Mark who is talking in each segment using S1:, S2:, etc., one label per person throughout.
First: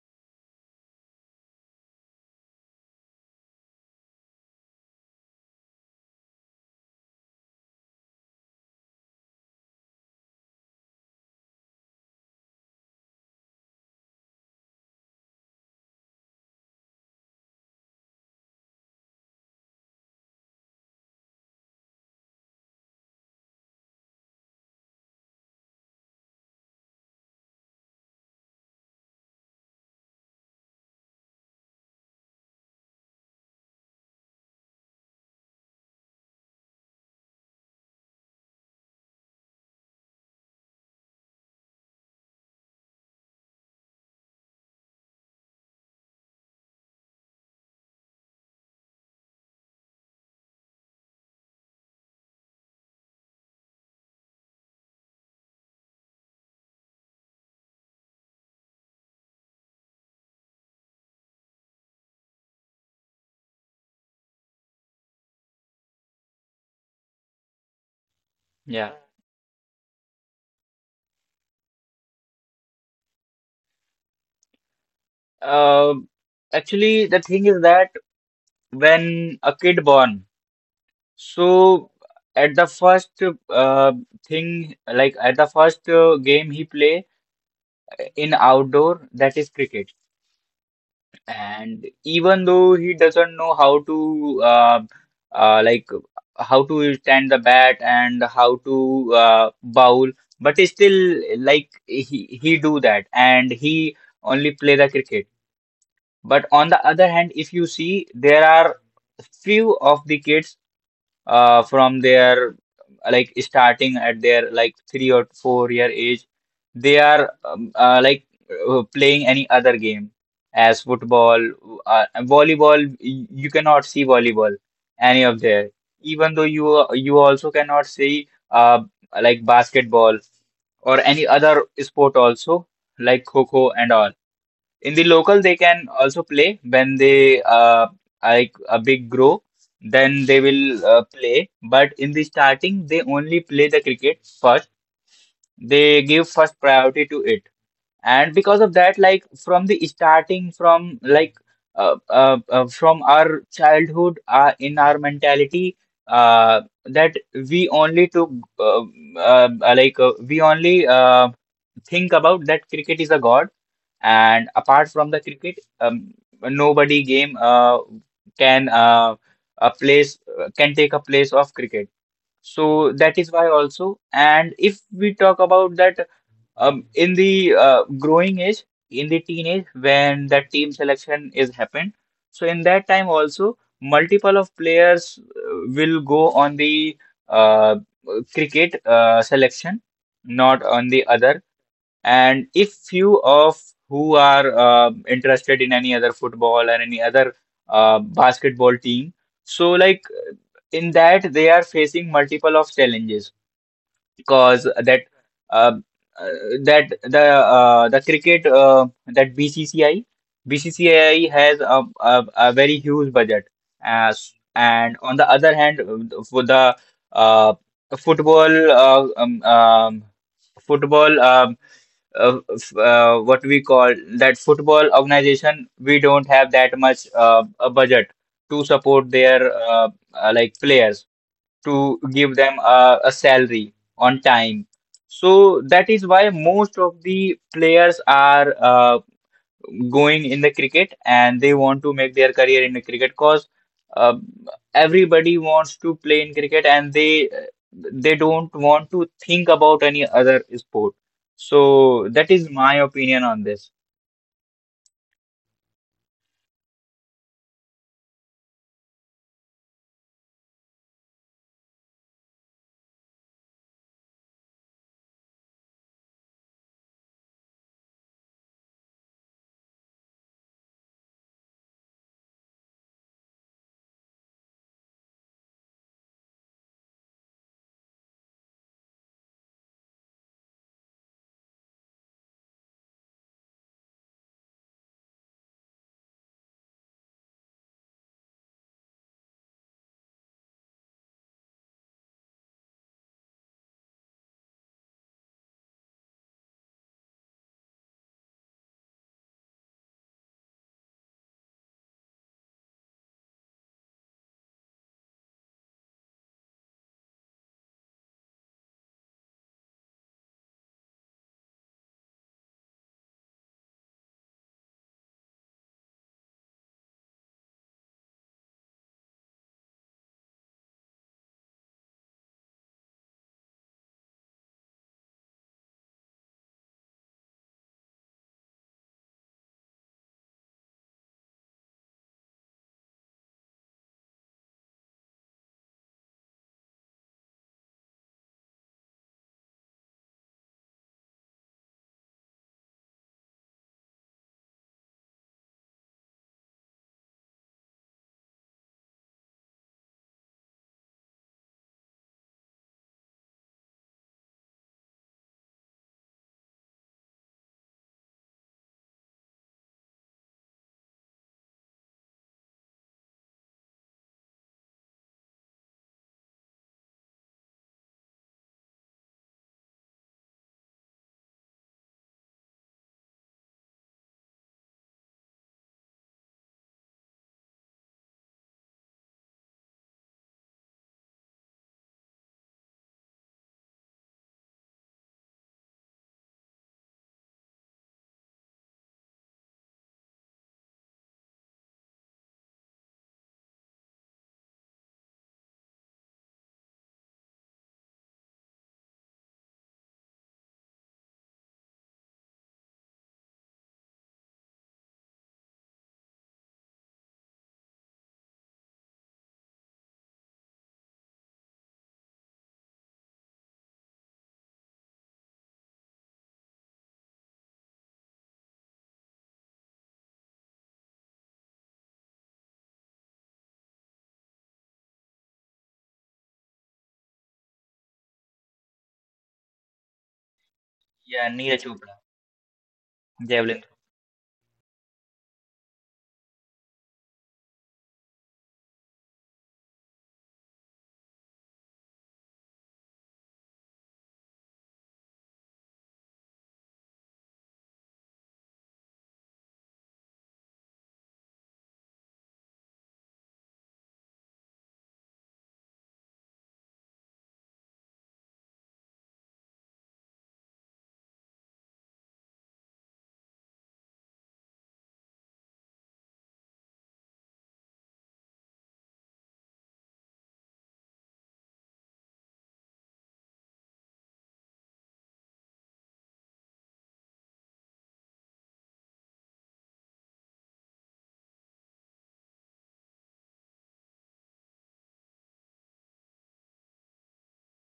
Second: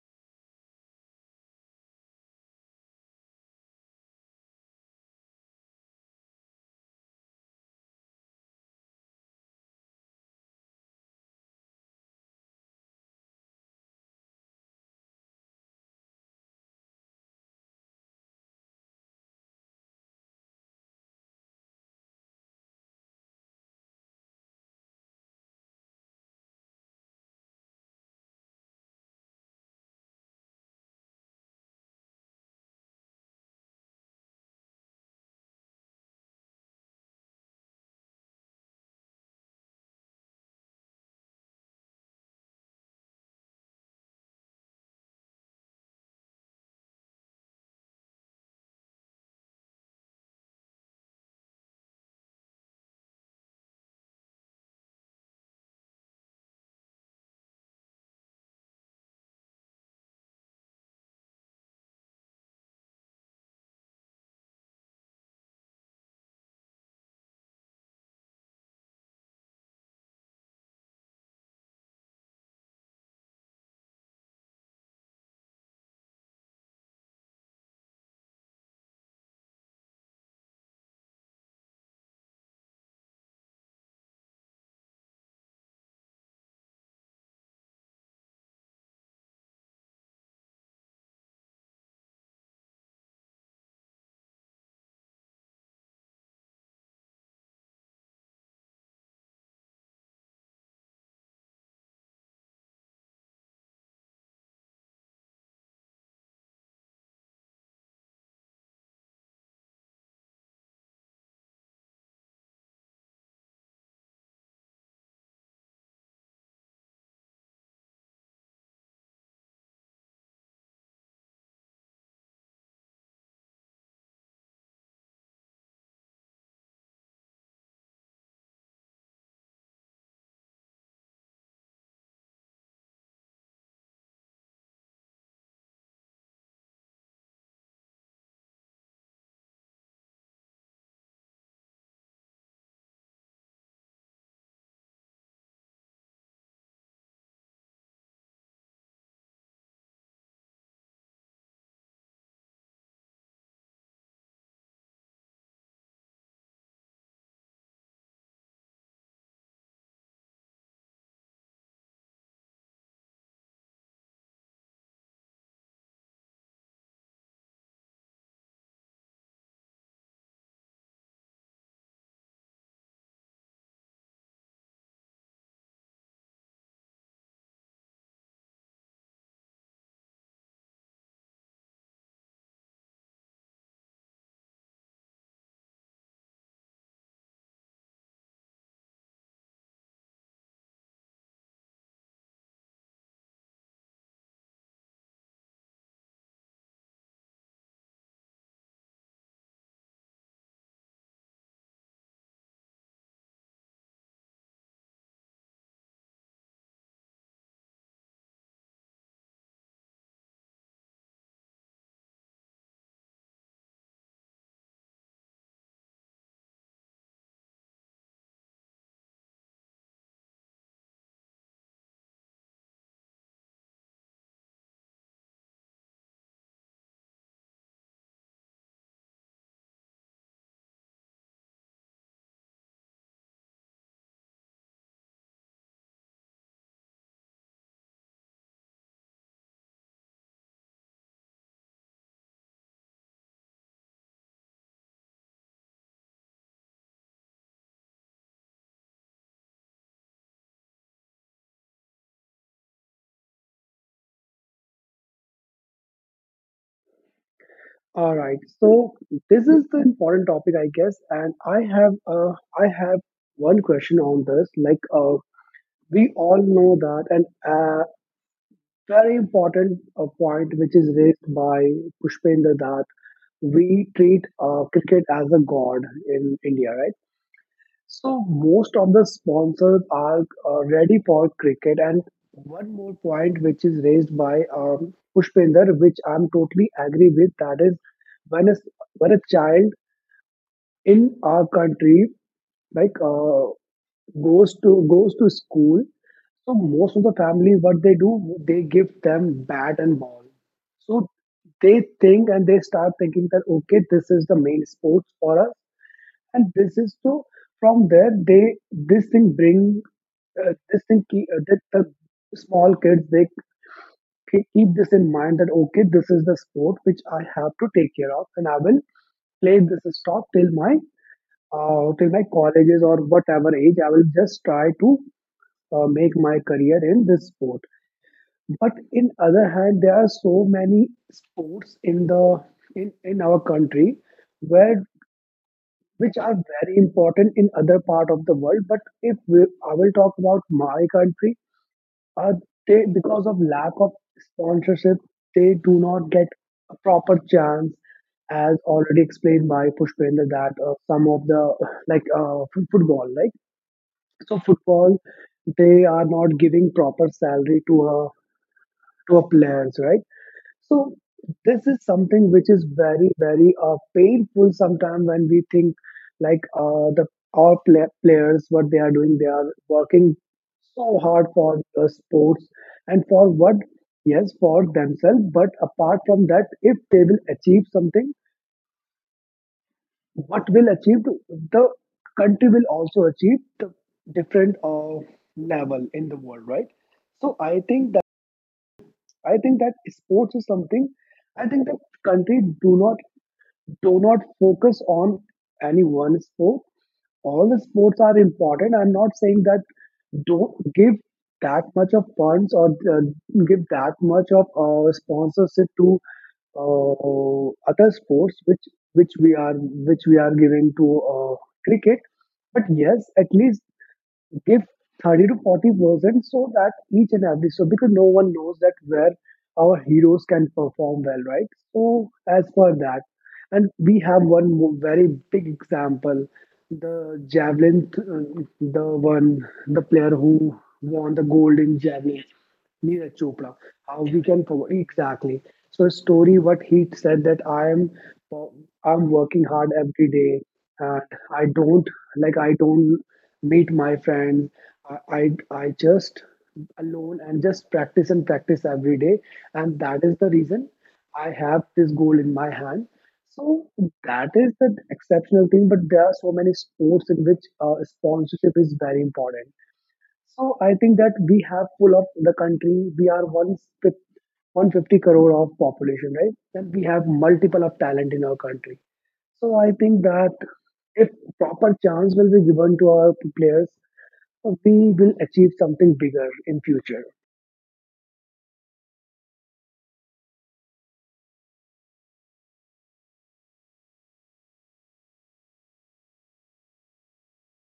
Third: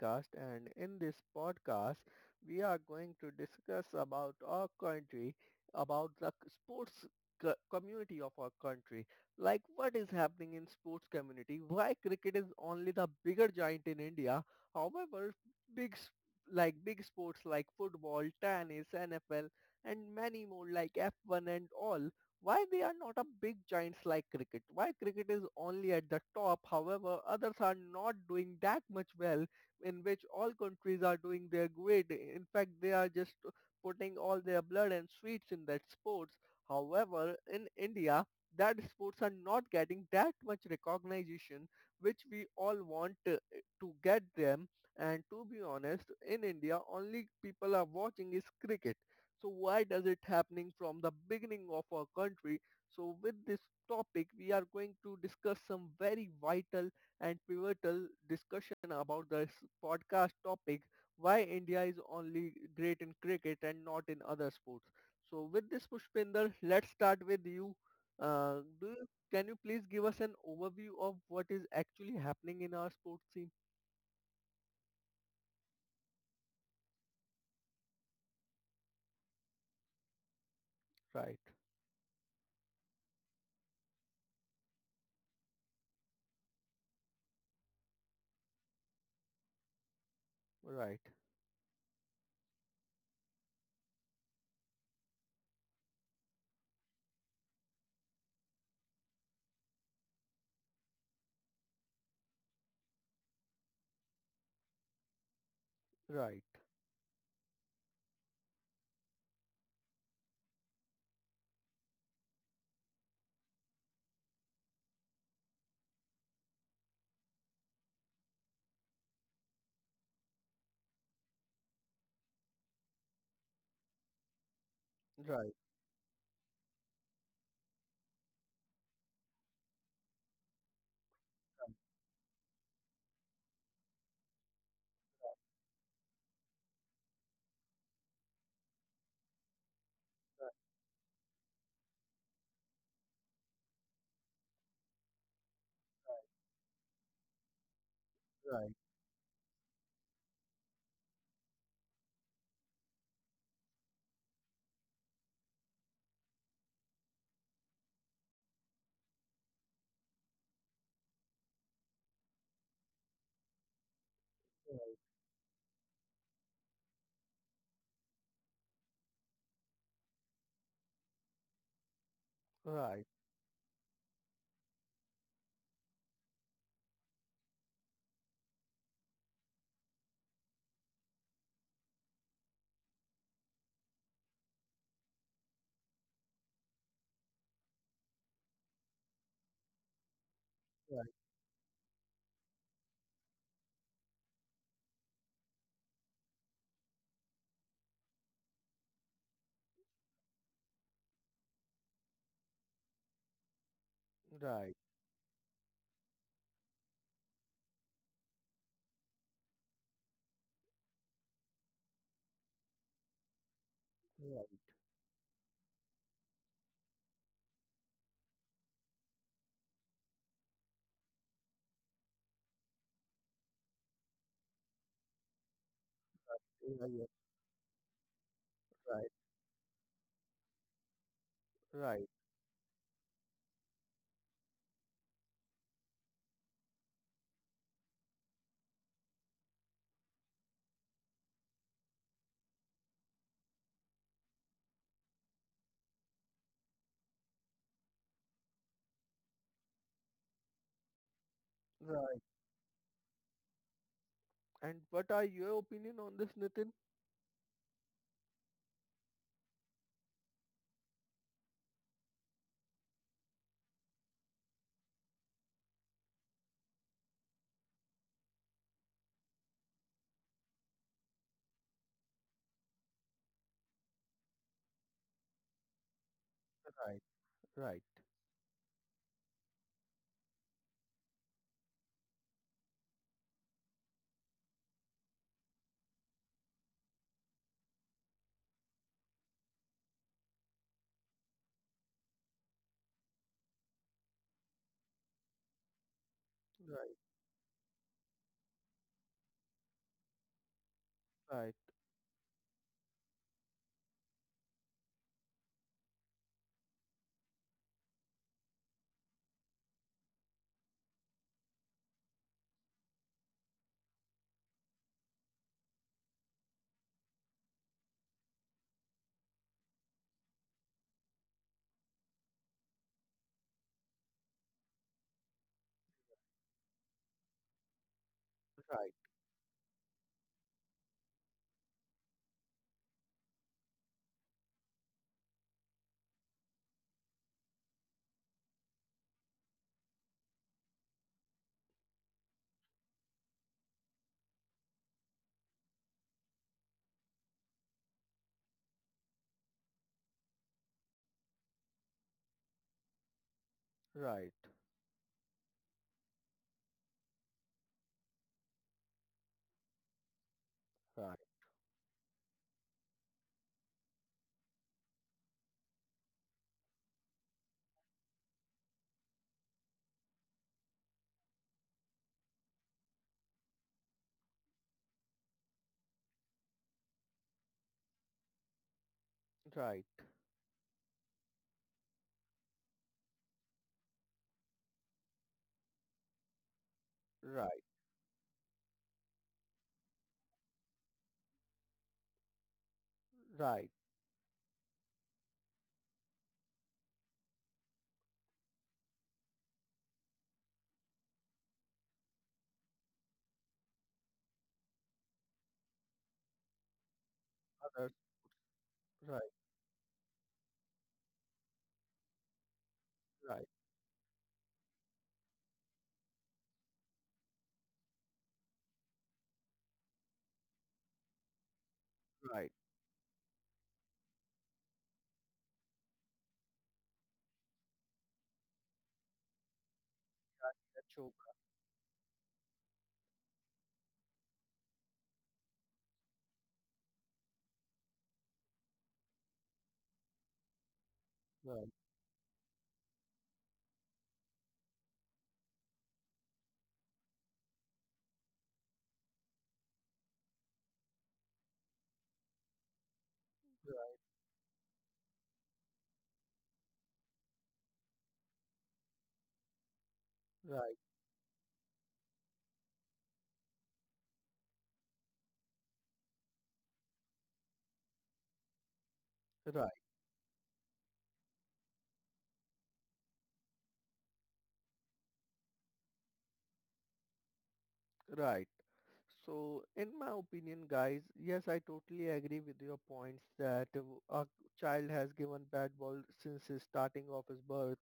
S1: podcast and in this podcast we are going to discuss about our country, about the sports community of our country. Like what is happening in sports community, why cricket is only the bigger giant in India. However, big s- like big sports like football, tennis, NFL and many more like F1 and all, why they are not a big giants like cricket, why cricket is only at the top, however others are not doing that much well, in which all countries are doing their great. In fact, they are just putting all their blood and sweets in that sports. However, in India, that sports are not getting that much recognition which we all want to get them. And to be honest, in India only people are watching is cricket. So why does it happening from the beginning of our country? So with this topic, we are going to discuss some very vital and pivotal discussion about this podcast topic, why India is only great in cricket and not in other sports. So with this, Pushpinder, let's start with you.
S2: Yeah.
S1: Can you please give us an overview of what is actually happening in our sports scene?
S2: Um Actually, the thing is that when a kid born,
S1: Right,
S2: so at the first uh, thing, like at the first game he play in outdoor, that is cricket.
S1: right,
S2: And even though he doesn't know how to like how to stand the bat and how to bowl, but still like he do that and he only play the cricket.
S1: right,
S2: But on the other hand, if you see, there are few of the kids from their like starting at their like 3 or 4 year age, they are like playing any other game as football, volleyball. You cannot see volleyball any of
S1: right,
S2: there, even though you also cannot see like basketball or any other
S1: right,
S2: sport also like kho and all in the local they can also play when they like a big grow, then they will play, but in the starting they only play the cricket first, they give first priority to it. And because
S1: right,
S2: of that, like from the starting, from like from our childhood, in our mentality, that we only took uh, uh, like we only think about that cricket is a god, and apart
S1: right,
S2: from the cricket, nobody game can a place can take a place of cricket. So
S1: right.
S2: that is why also. And if we talk about that, in the growing age, in the teenage, when that team selection is happened, so in that time also, multiple of players will go on the uh, cricket selection, not on
S1: Right,
S2: the other. And if few of who are interested in any other football or any other basketball team, so like in that they are facing multiple of challenges because
S1: right,
S2: that uh, uh, that the cricket that BCCI has a very huge budget as,
S1: right,
S2: and on the other hand, for the uh, football football what we call that football organization, we don't have that
S1: yeah, yeah,
S2: much a budget to
S1: right,
S2: support their like players to
S1: right,
S2: give them a salary on time. So that is why most of the players are going in the cricket and they want to make their career in the cricket because uh, everybody wants to play in cricket and they don't want to think about any other sport. So
S1: right.
S2: that is my opinion on this.
S1: And what are your opinion on this, Nitin?
S3: All right. So this is the important topic, I guess, and I have one question on this. We all know that, and very important point which is raised by Pushpendra that we treat cricket as a god in India, right?
S1: Right, right,
S3: So most of the sponsors are ready for cricket. And one more point which is raised by Pushpinder, which I'm totally agree with, that is when a, when a child in our country, like uh, goes to school. So most
S1: right,
S3: of the family, what they do, they give them bat and ball. So
S1: right, right,
S3: they think and they start thinking that okay, this is the main sports for us, and this is so. From there, they this thing bring this thing keep that the small kids they keep this in mind that okay, this is the sport which I have to take care of, and I will play this stop till my till my colleges or whatever age, I will just try to make my career in this sport. But
S1: right,
S3: in other hand, there are so many sports in in our country where which are very important in other part of the world. But if we, I will talk about my country, uh, they because of lack of sponsorship, they do not get a proper chance. As already explained by Pushpendra, that some of the football,
S1: right,
S3: so football, they are not giving proper salary to a players, right? So this is something which is very, very painful sometimes when we think the our players what they are doing they are working so hard for the sports and for what, yes, for themselves, but apart from that if they will achieve something
S1: right,
S3: what will achieve the country will also achieve the different level in the world, right? so i
S1: right,
S3: think I think that sports is something. I think that country
S1: right,
S3: do not focus on any one sport. All the sports are important. I'm not saying that don't give that much of funds or uh, give that much of sponsorship to
S1: others,
S3: other sports which
S1: right,
S3: which we are giving to cricket. But yes, at
S1: right,
S3: least give 30 to 40% so that each and every, so because no one knows that where our heroes can perform well, right? So
S1: right,
S3: as for that, and we have very big example, the javelin th- the one the player who
S1: that's
S3: won
S1: yoga,
S3: the
S2: Yeah, Neeraj
S3: gold in
S2: Chopra.
S3: javelin, Neeraj Chopra.
S2: Javelin.
S3: How we can promote, exactly. So a story what he said that I'm working hard every day, and I
S1: right,
S3: don't, like, I don't meet my friends. I I, I just alone and just practice and practice every day, and that is the reason I have this goal in my hand. So
S1: right,
S3: that is the exceptional thing, but there are so many sports in which sponsorship is very important. So
S1: right,
S3: I think that we have full of the country. We are fif- 150 crore of population, right? And we have multiple of talent in our country. So
S1: right.
S3: I think that if proper chance will be given to our players, we will achieve something bigger in future.
S1: Right. So, in my opinion, guys, yes, I totally agree with your points that a child has given bad ball since his starting of his birth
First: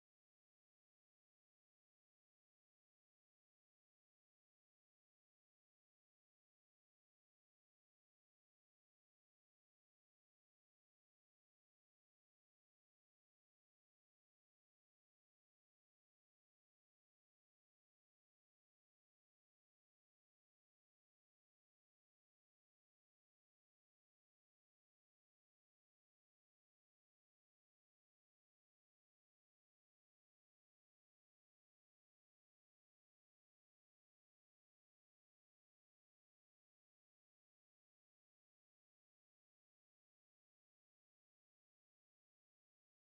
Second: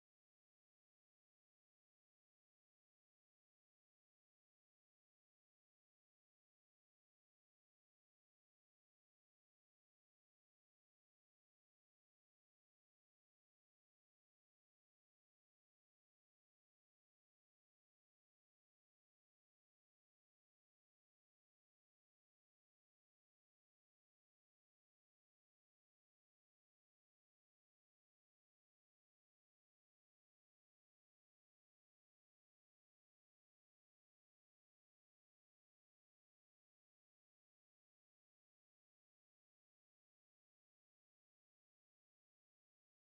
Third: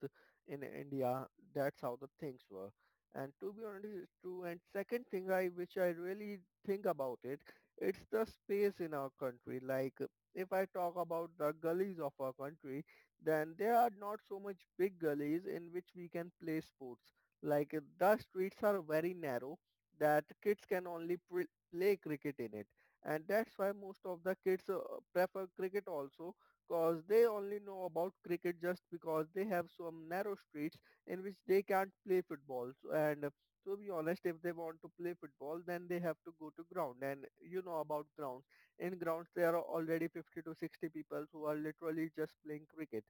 S1: in India. That's how the things were. And to be honest, it's true. And second thing I, which I really think about it, it's the space in our country. Like, if I talk about the gullies of our country, then there are not so much big gullies in which we can play sports. Like, the streets are very narrow that kids can only play cricket in it, and that's why most of the kids prefer cricket also, cause they only know about cricket just because they have some narrow streets in which they can't play football, so, and to be honest, if they want to play football then they have to go to ground, and you know about grounds, in grounds there are already 50 to 60 people who are literally just playing cricket.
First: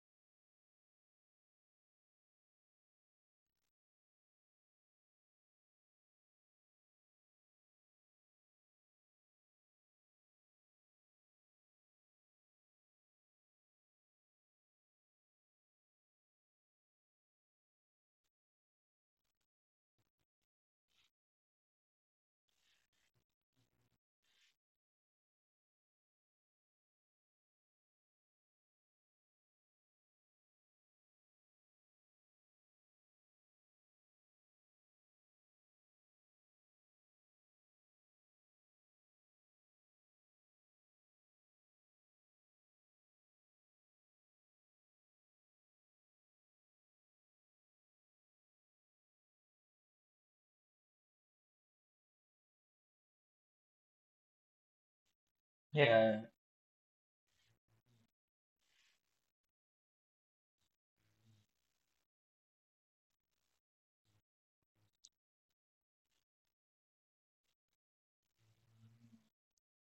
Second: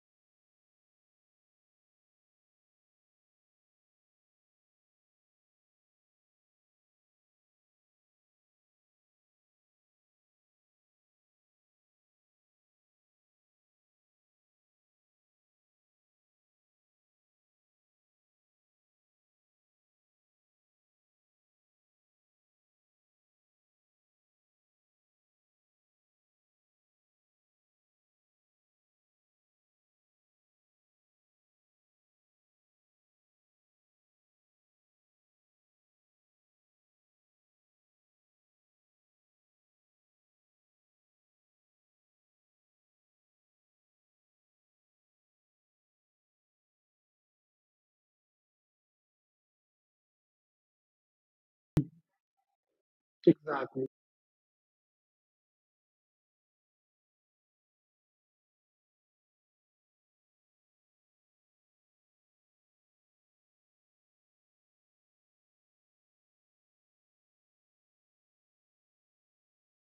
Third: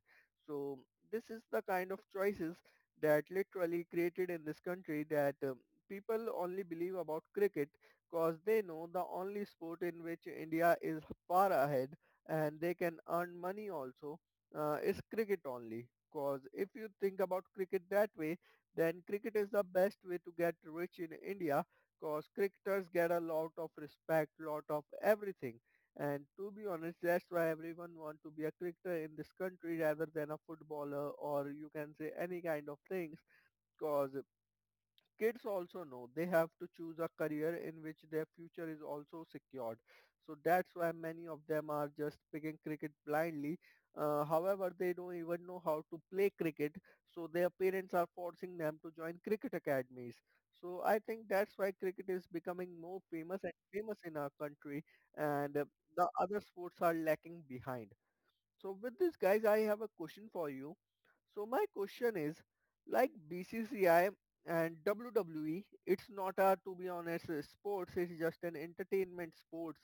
S1: So this is the kind of choices that literally created in this country that people only believe about cricket because they know the only sport in which India is far ahead and they can earn money also, is cricket only. Because if you think about cricket that way, then cricket is the best way to get rich in India because cricketers get a lot of respect, lot of everything, and to be honest, that's why everyone wants to be a cricketer in this country rather than a footballer or you can say any kind of things. Cause kids also know they have to choose a career in which their future is also secured. So that's why many of them are just picking cricket blindly. However, they don't even know how to play cricket, so their parents are forcing them to join cricket academies. So I think that's why cricket is becoming more famous and
S3: Exactly.
S1: famous in our country, and the
S2: Yeah.
S1: other sports are lacking behind. So with this, guys, I have a question for you. So my question is, like BCCI and WWE, it's not a, to be honest, sports. It's just an entertainment sports.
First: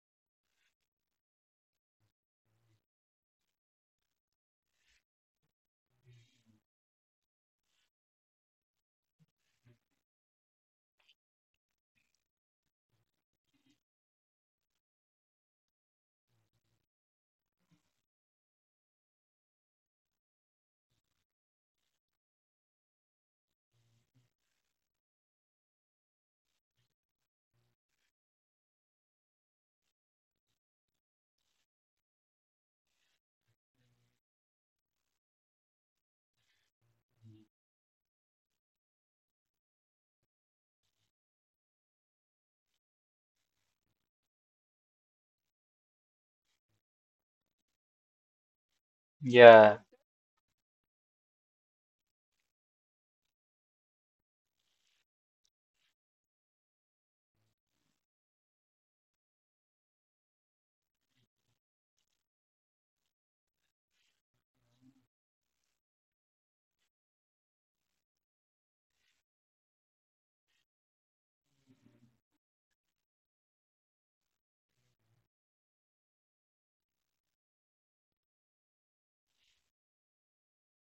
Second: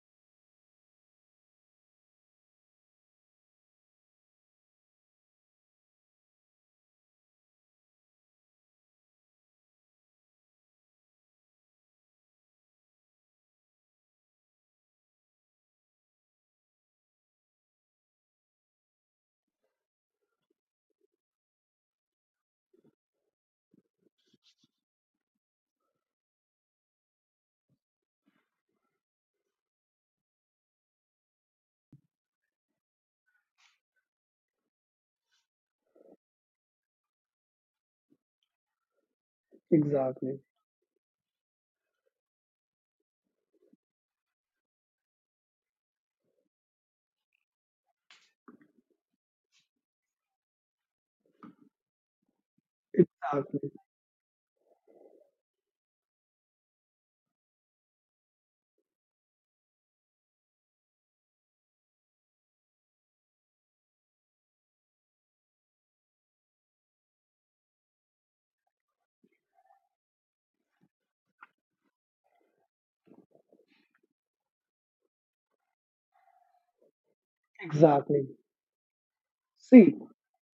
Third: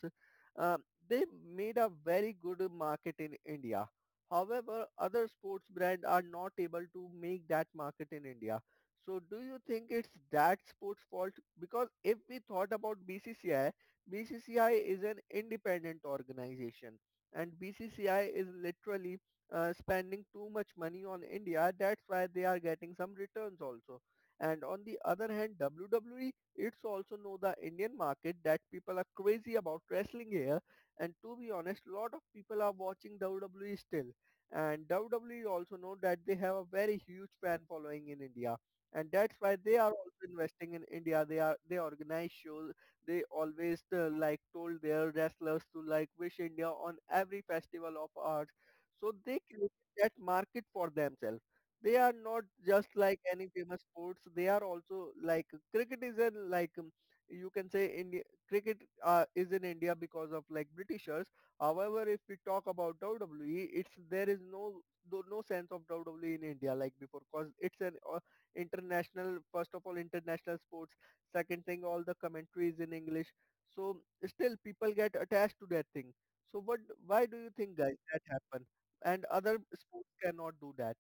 S1: Uh, they made a very good market in India. However, other sports brands are not able to make that market in India. So do you think it's that sports fault? Because if we thought about BCCI, BCCI is an independent organization and BCCI is literally spending too much money on India. That's why they are getting some returns also. And on the other hand, WWE, it's also know the Indian market that people are crazy about wrestling here. And to be honest, a lot of people are watching WWE still. And WWE also know that they have a very huge fan following in India. And that's why they are also
S3: Exactly.
S1: investing in India. They organize shows. They always like told their wrestlers to like wish India on every festival of arts. So they created
S2: Yeah,
S1: that market for themselves. They are not just like any
S3: Exactly.
S1: famous sports. They are also like cricket is in like you can say India cricket is in India because of like Britishers. However, if we talk about WWE, it's there is no though no sense of WWE in India like before because it's an international, first of all international sport. Second thing, all the commentary is in english, so still people get attached to that thing. So what, why do you think guys that
S3: Exactly.
S1: happen and other sports
S3: See,
S1: cannot do that?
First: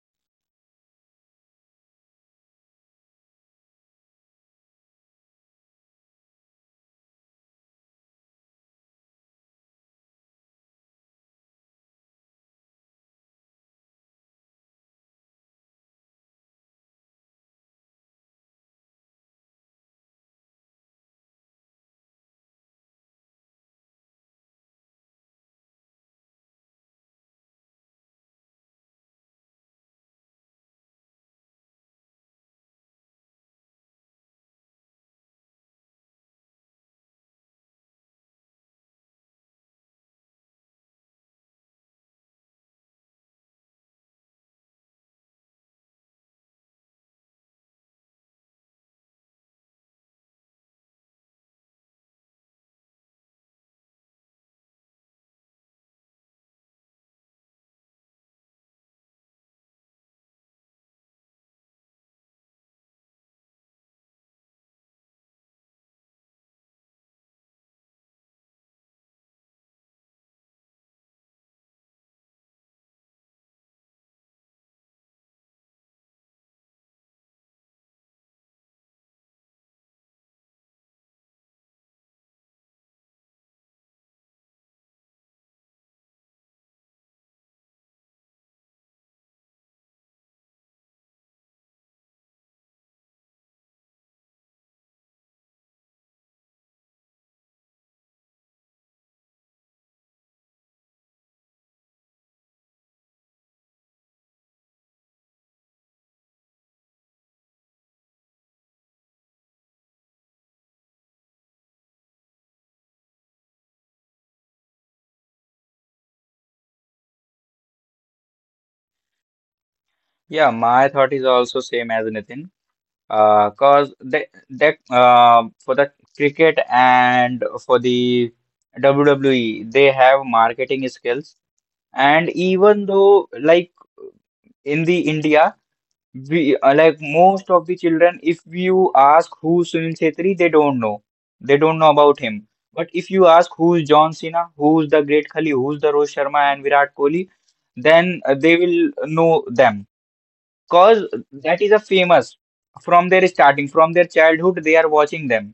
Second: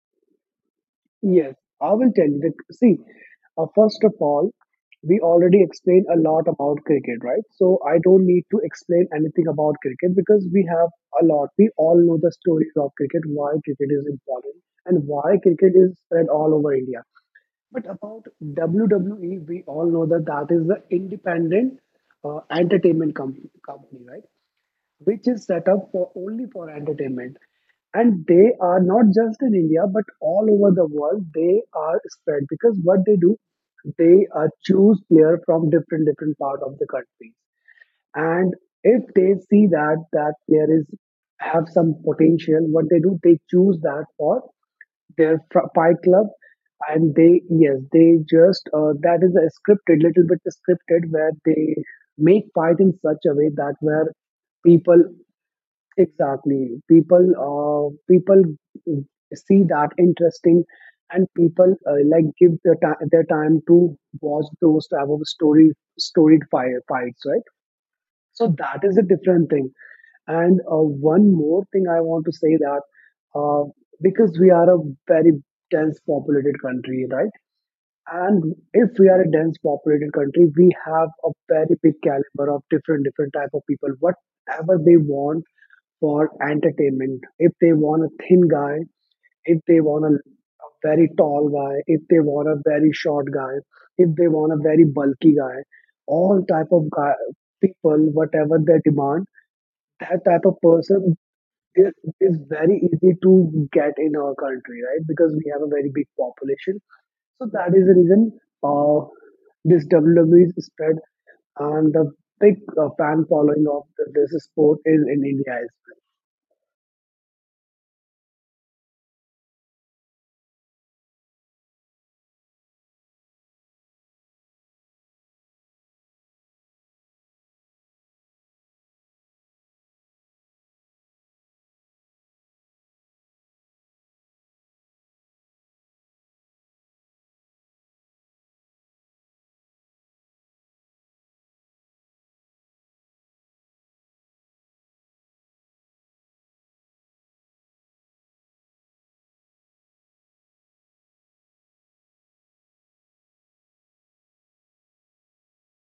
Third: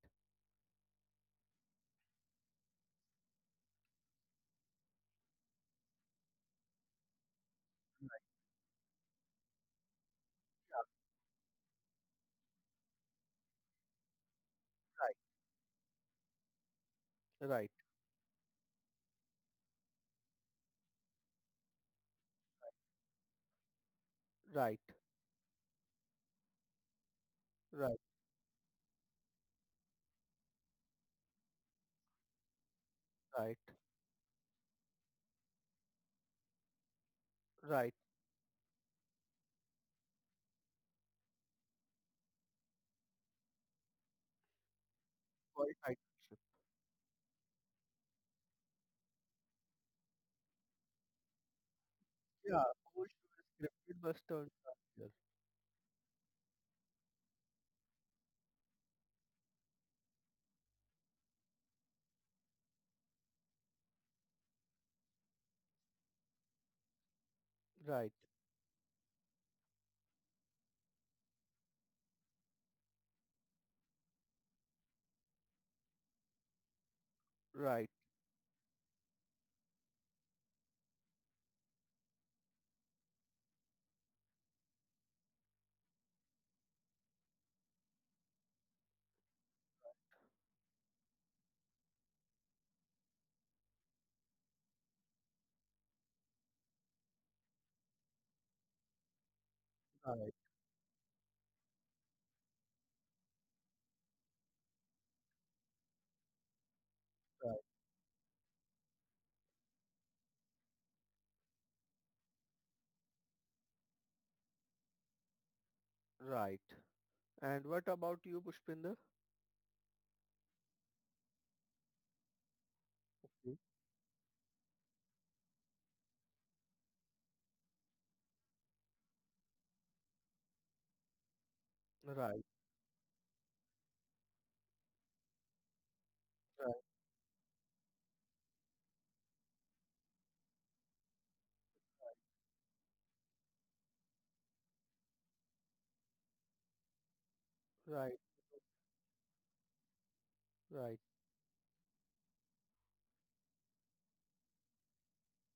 S3: yes, I will tell you. That, see, first of all, we already explained a lot about cricket, right? So I don't need
S1: Right,
S3: to explain anything about cricket because we have a lot. We all know the stories of cricket, why cricket is important, and why cricket is spread all over India. But
S1: right,
S3: about WWE, we all know that that is the independent uh, company, right?
S1: right,
S3: Which is set up for only for entertainment,
S1: right,
S3: and they are not just in India but all over the world they are spread, because what they do,
S1: right,
S3: they choose player from different different part of the country,
S1: right.
S3: and if they see that that player is have some potential, what they do, they choose that for their fight
S1: Quite
S3: club.
S1: right.
S3: And they, yes, they just that is a scripted, little bit scripted, where they make fight in
S1: Yeah,
S3: such a
S1: whole
S3: way that
S1: show is
S3: where
S1: scripted but turned
S3: people
S1: darker.
S3: exactly. People, people, mm, see that interesting, and people like give their time to watch those type of story storied fire fights, right?
S1: Right,
S3: So that is a different thing. And one more thing I want to say that uh, because we are a very dense populated country, right?
S1: right,
S3: And if we are a dense populated country, we have a very big caliber of different different type of people. Whatever they want for entertainment. If they want a thin guy, if they want a very tall guy, if they want a very short guy, if they want a very bulky guy, all type of guy, people, whatever they demand, that type of
S1: right,
S3: person is, is very easy to get in our country, right? Because we have a very big population. So that is the
S1: right,
S3: reason, uh, this WWE is spread and the big fan following of this sport is in India as well.
S1: right. And what about you, pushpinder?
S2: yeah, my thought is also same as Nitin.
S1: Hmm.
S2: Cause that that for the cricket and for the WWE, they have marketing skills. And
S1: Right,
S2: even though, like in the India, we
S1: right,
S2: like most of the children, if you ask who's Sunil Chhetri, they don't know. They don't know about him. But if you ask who's John Cena, who's the Great Khali, who's the Rohit Sharma and Virat Kohli,
S1: right,
S2: then they will know them
S1: right,
S2: cause that is a famous from their starting, from their childhood they are watching them.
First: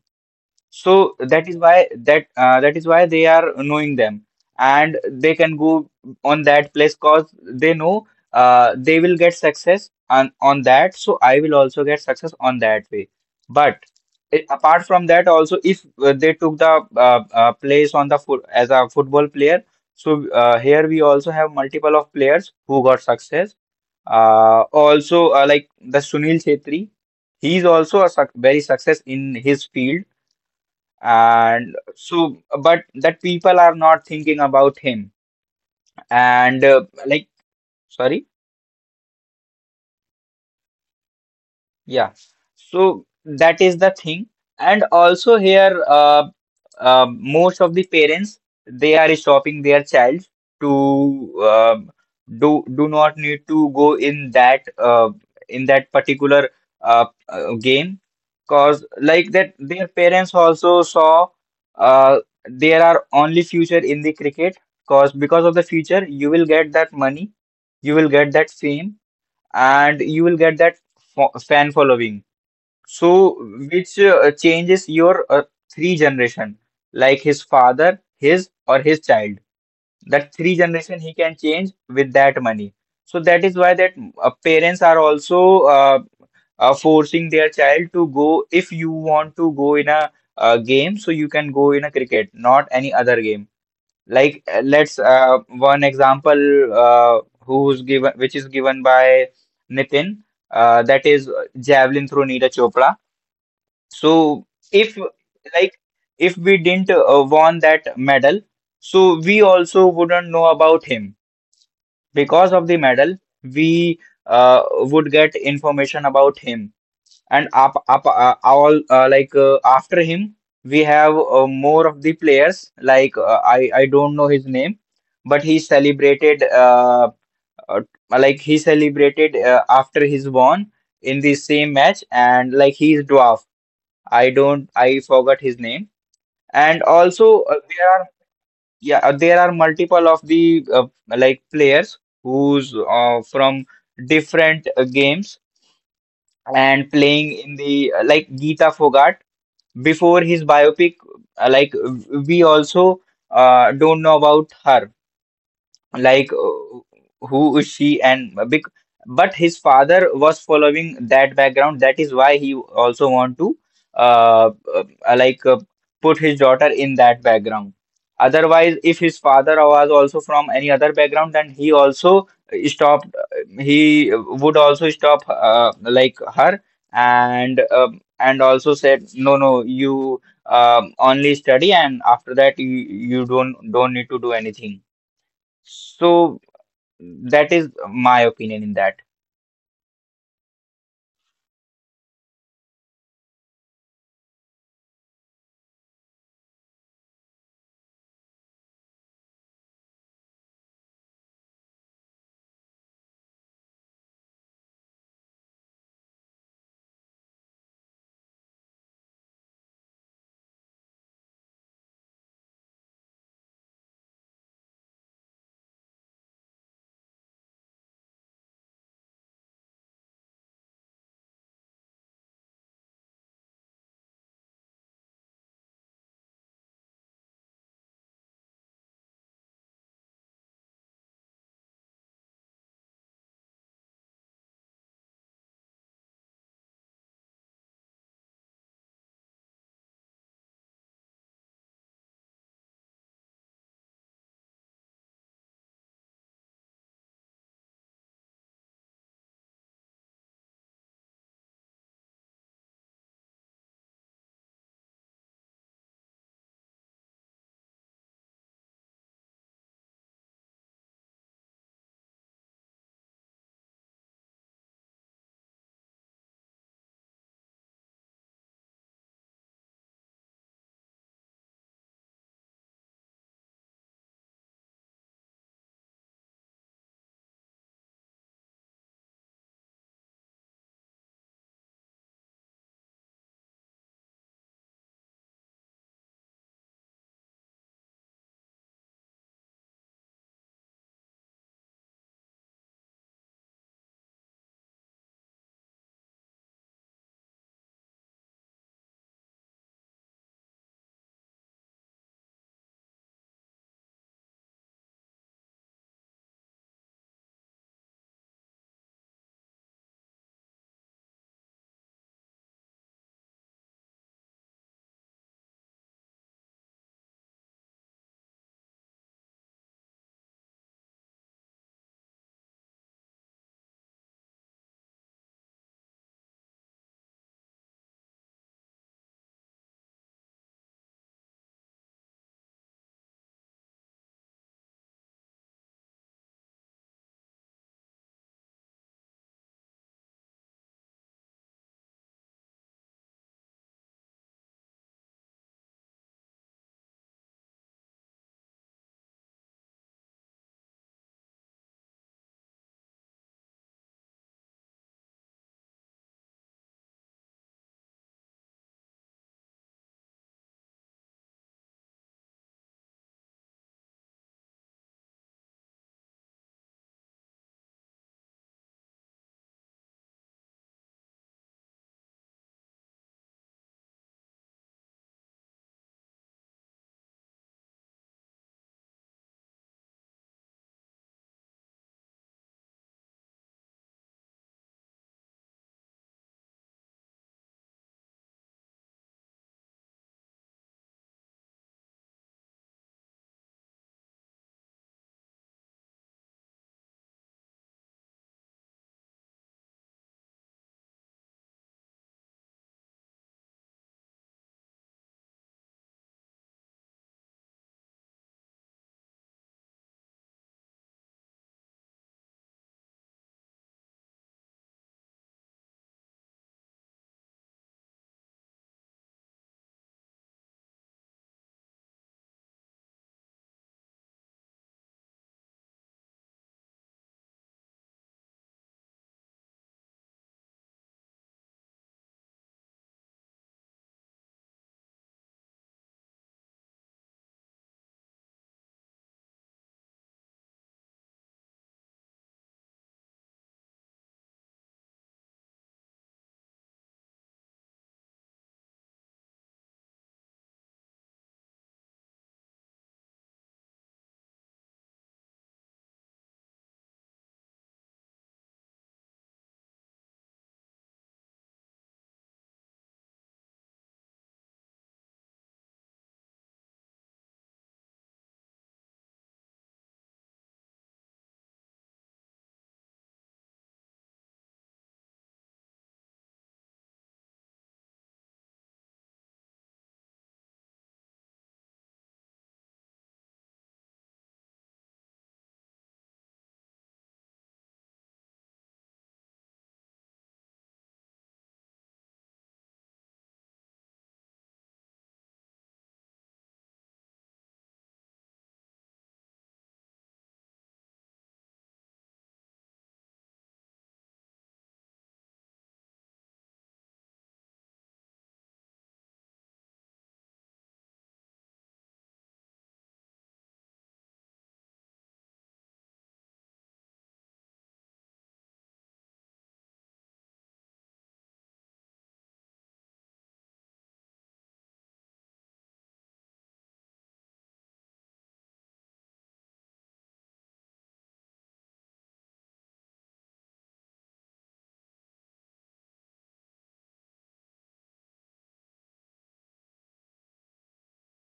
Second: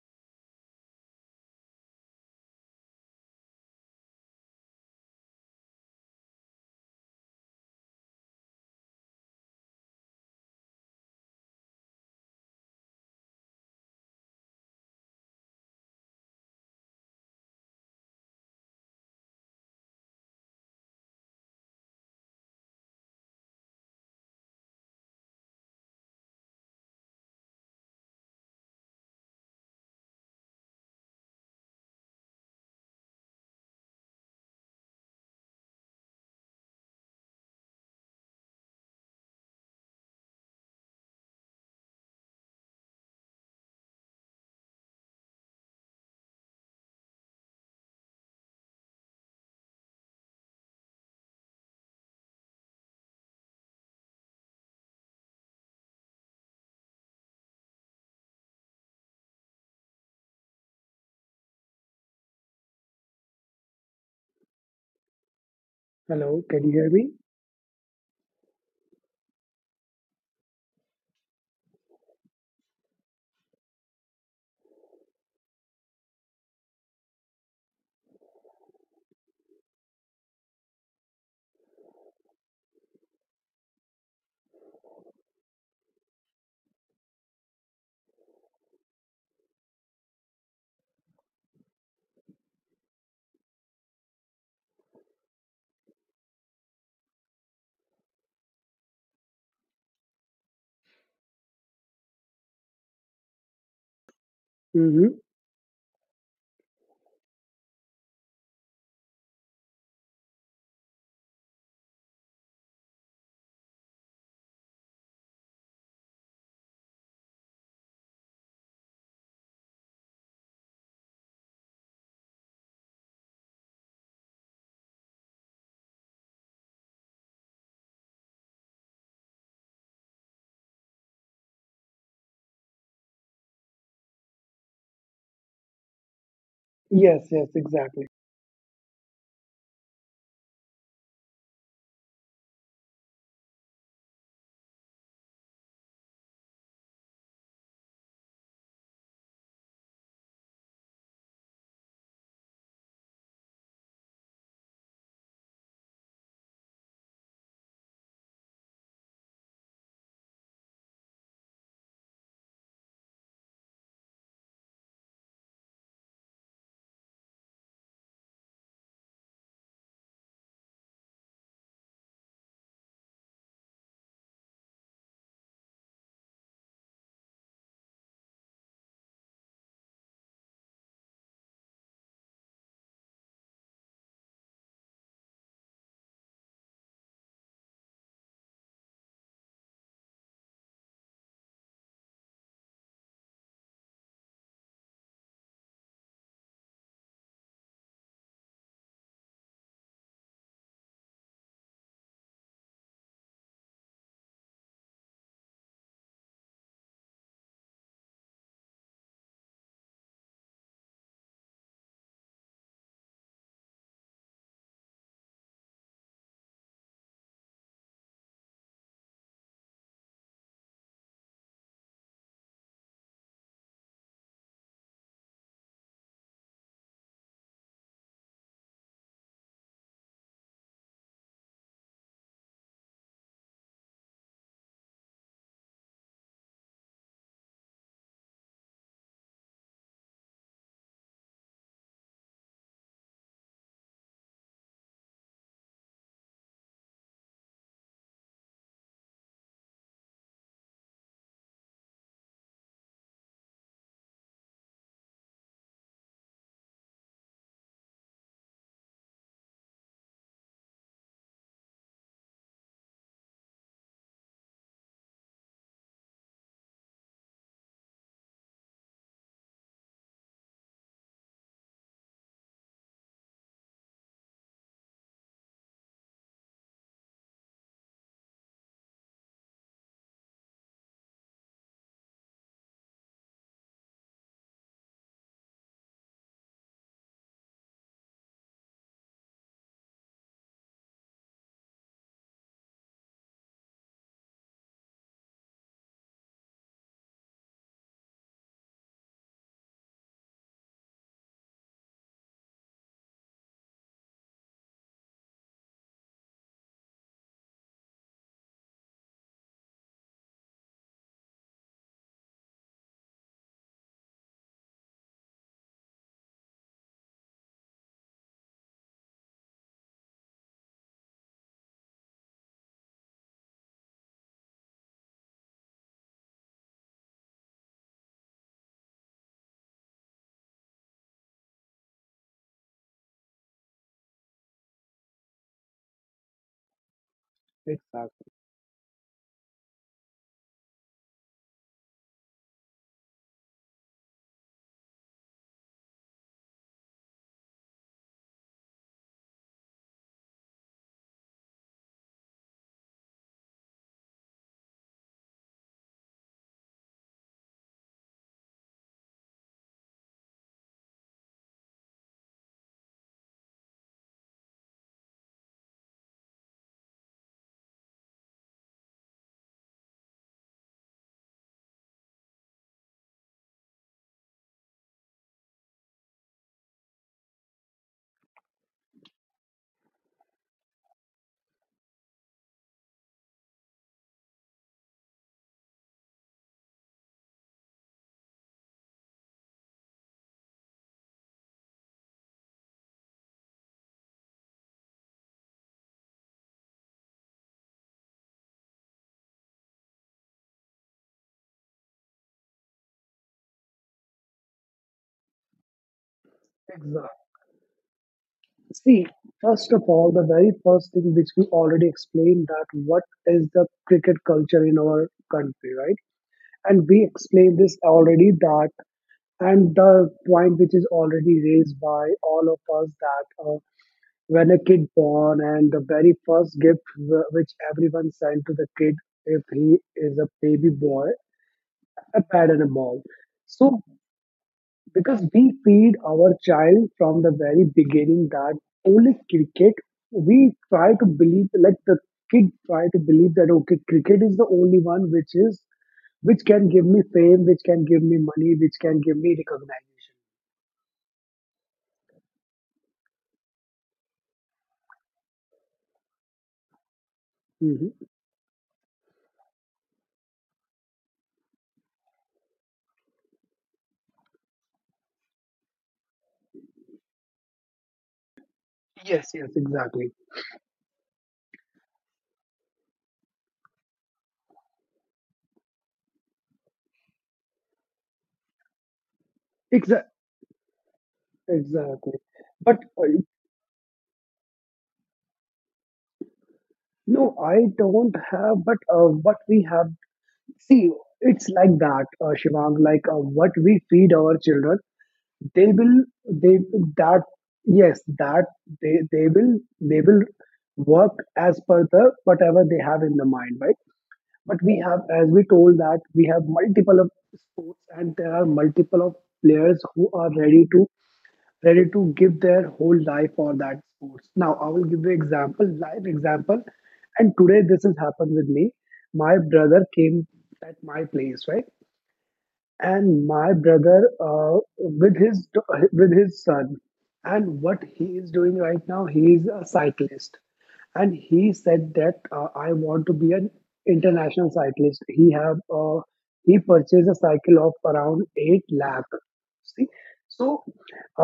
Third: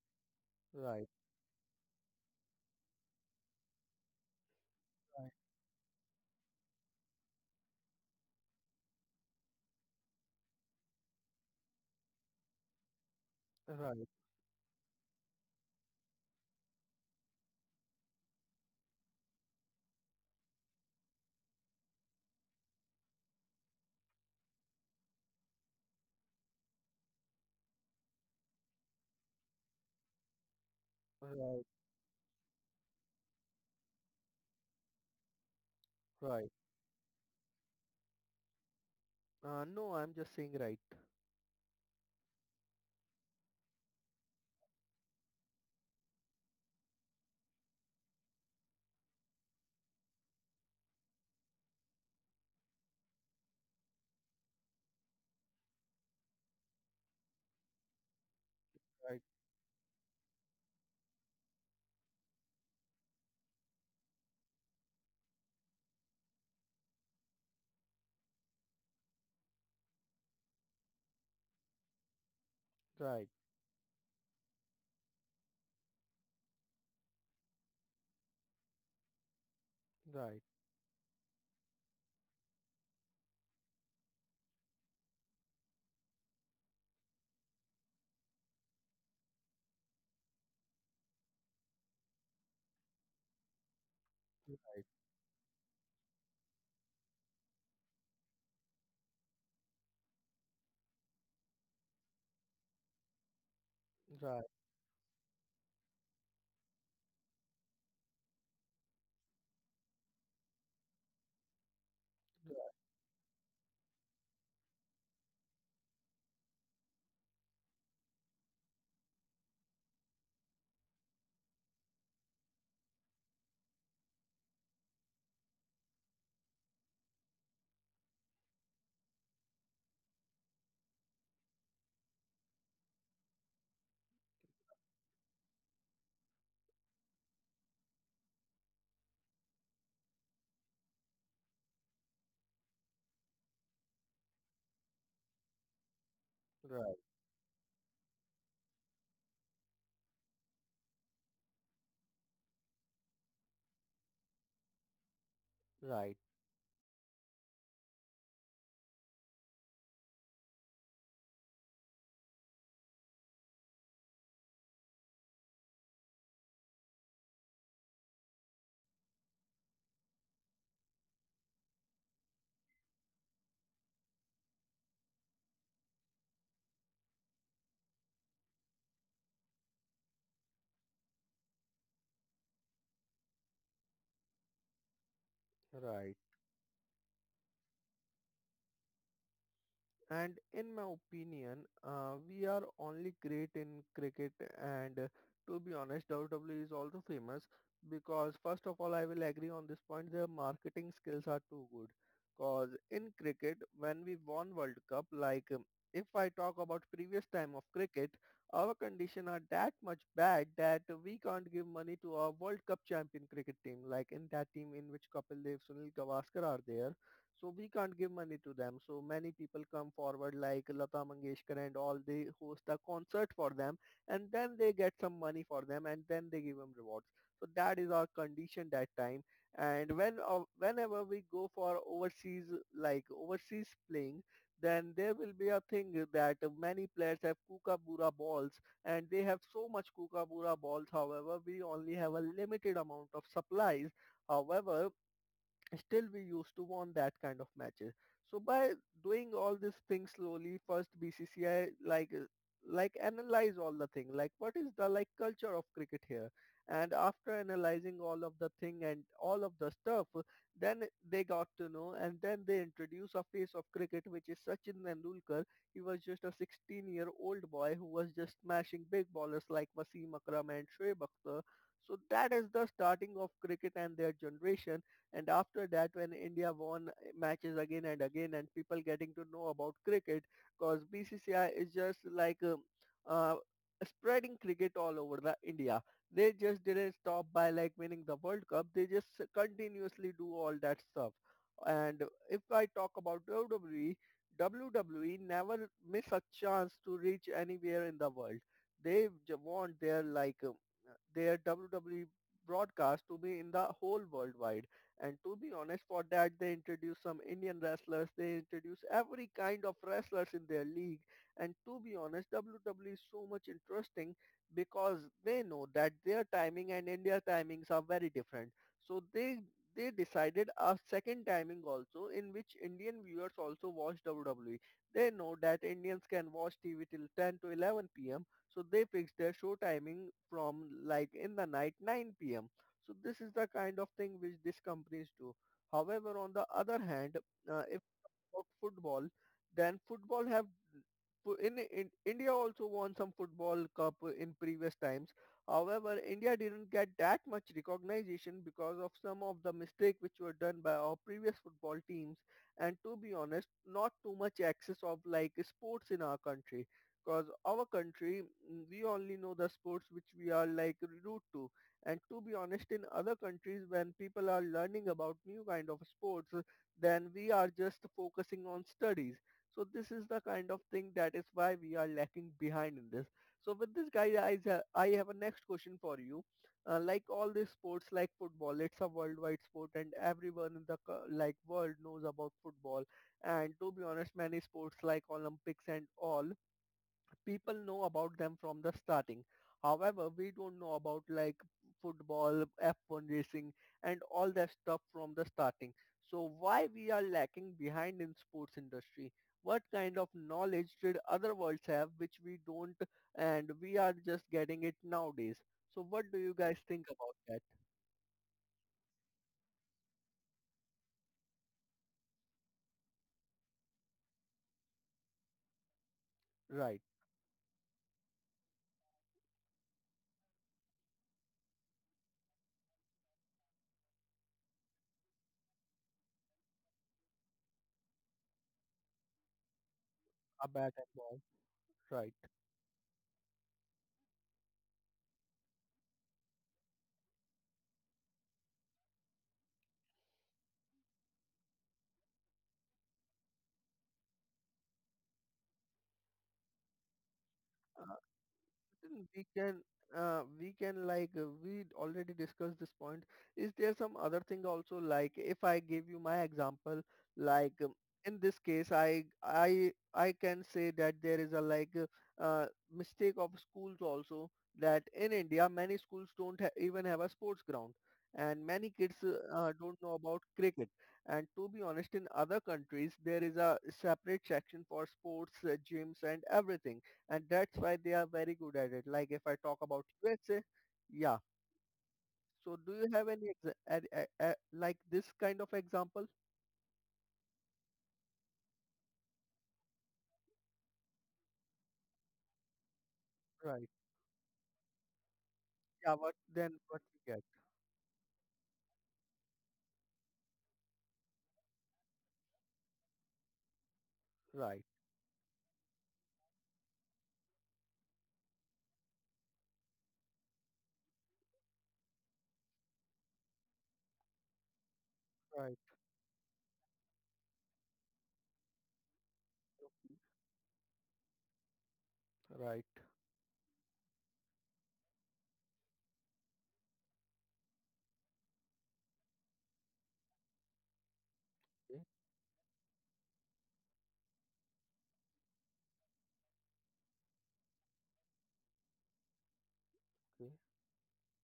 S1: right,
S2: So that is why that that is why they are knowing them, and they can go on that place cause they know they will get success on that, so I will also get success on that way. But
S1: right,
S2: apart from that also, if they took the place on the foot as a football player, so here we also have multiple of players who got success, also, like the Sunil Chhetri, he's also a suc very success in his field,
S1: right, right,
S2: and so but that people are not thinking about him.
S1: right.
S2: And like, sorry.
S1: No, I'm just saying. Right.
S2: Yeah, so that is the thing. And also here, most of the parents, they are stopping their child to do do not need to go in that particular game, cause
S1: Right,
S2: like that their parents also saw uh, there are only future in the cricket, cause because of the future you
S3: Hello,
S2: will
S3: can
S2: get
S3: you hear
S2: that
S3: me?
S2: money, you will get that fame, and you will get that fan following.
S1: right,
S2: So, which changes your three generation, like his father, his or his child. That
S1: right,
S2: three generation he can change with that money. So that is why that parents are also forcing their child to go. If you want to go in a game, so you can go in a cricket, not any other game. Like let's one example who's given, which is given by Nitin, that is javelin through Neera Chopra.
S1: right,
S2: So
S1: right,
S2: if
S3: Hmm.
S2: like if we didn't won that medal, so we also wouldn't know about him. Because of the medal we uh, would get information about him. And up up all like after him we have more of the players, like I don't know his name, but he celebrated uh, like he celebrated after his won in the same match, and like he's dwarf, I don't, I forgot his name. And
S3: Yes,
S2: also
S3: yes,
S2: there are
S3: exactly.
S2: yeah there are multiple of the like players who's from different games and
S1: right,
S2: playing in the like Geeta Fogart before his biopic, like we also don't know about her,
S1: right,
S2: like who is she and a big. But his father was following that background, that is why he also want to uh, uh like put his daughter in that background, otherwise if his father was also from any other background then he also stopped, he would also stop like her and also said no no you only study and after that you don't need to do anything.
S1: right, right.
S2: So that is my opinion in that.
S1: And in my opinion, we are only great in cricket and to be honest, WWE is also famous because first of all, I will agree on this point, their marketing skills are too good. Cause in cricket, when we won World Cup, like if I talk about previous time of cricket, our condition are that much bad that we can't give money to our World Cup champion cricket team, like in that team in which Kapil Dev, Sunil Gavaskar are there, so we can't give money to them. So many people come forward like Lata Mangeshkar and all. They host a concert for them and then they get some money for them and then they give them rewards. So that is our condition that time. And when whenever we go for overseas, like overseas playing, then there will be a thing that many players have kookaburra balls and they have so much kookaburra balls. However, we only have a limited amount of supplies. However, still we used to won that kind of matches. So by doing all these things slowly, first BCCI like analyze all the thing, like what is the like culture of cricket here, and after analyzing all of the thing and all of the stuff, then they got to know, and then they introduce a face of cricket which is Sachin Tendulkar. He was just a 16-year-old boy who was just smashing big ballers like Wasim Akram and Shoaib Akhtar. So that is the starting of cricket and their generation, and after that, when India won matches again and again and people getting to know about cricket, because BCCI is just like uh, spreading cricket all over the India. They just didn't stop by like winning the World Cup. They just continuously do all that stuff. And if I talk about WWE, WWE never miss a chance to reach anywhere in the world. They want their WWE broadcast to be in the whole worldwide. And to be honest, for that they introduce some Indian wrestlers. They introduce every kind of wrestlers in their league. And to be honest, WWE is so much interesting because they know that their timing and India timings are very different. So they decided a second timing also in which Indian viewers also watch WWE. They know that Indians can watch TV till 10 to 11 p.m. So they fixed their show timing from like in the night 9 p.m. So this is the kind of thing which these companies do. However, on the other hand, if
S3: Exactly.
S1: about football, then football have in India also won some football cup in previous times. However, India didn't get that much recognition because of some of the mistake which were done by our previous football teams, and to be honest, not too much access of like sports in our country. Because our country, we only know the sports which we are like root to. And to be honest, in other countries, when people are learning about new kind of sports, then we are just focusing on studies. So this is the kind of thing that is why we are lacking behind in this. So with this guy, I have a next question for you. Like all these sports, like football, it's a worldwide sport, and everyone in the like world knows about football. And to be honest, many sports like Olympics and all, people know about them from the starting. However, we don't know about like football, F1 racing, and all that stuff from the starting. So why we are lacking behind in sports industry? What kind of knowledge did other worlds have which we don't, and we are just getting it nowadays? So what do you guys think
S3: Exactly.
S1: about that?
S3: See, first of all, the very first thing which we already explained that what is the cricket culture in our country, right?
S1: Right,
S3: And we explained this already that, and the point which is already raised by all of us that when a kid born and the very first gift which everyone sent to the kid if he is a
S1: a
S3: baby
S1: bat and
S3: boy,
S1: ball. Right.
S3: a pad and a ball. So because we feed our child from the very beginning that only cricket, we try to believe, like the kid try to believe that, okay, cricket is the only one which is, which can give me fame, which can give me money, which can give
S1: we
S3: me
S1: can
S3: recognition.
S1: we can like we already discussed this point. Is there some other thing also, like if I give you my example, like
S3: Hmm.
S1: in this case I can say that there is a, like, uh, mistake of schools also, that in India many schools don't even have a sports ground, and many kids
S3: Yes, yes,
S1: don't know
S3: exactly.
S1: about cricket. And to be honest, in other countries there is a separate section for sports, gyms and everything, and that's why they are very good at it. Like if I talk about
S3: Exa-
S1: USA, yeah.
S3: exactly.
S1: So
S3: But
S1: do you have any like this kind of example?
S3: no, I don't have. But what we have, see, it's like that, Shivang. Like what
S1: Right.
S3: we feed our children, they
S1: Yeah.
S3: will
S1: What then?
S3: they
S1: What you
S3: that
S1: get?
S3: yes that they they will they will work as per the whatever they have in the mind, right? But
S1: Right.
S3: we have, as we told, that we have multiple of sports, and there are multiple of players who are ready to give their whole life for that sports. Now I will give you
S1: Right.
S3: example, live example, and today this has happened with me. My brother came at my place, right?
S1: Right.
S3: And my brother, with his son. And what he is doing right now, he is a cyclist. And he
S1: Okay.
S3: said that I want to be an international cyclist. He have he purchased a cycle of around 8 lakh. See,
S1: Okay.
S3: so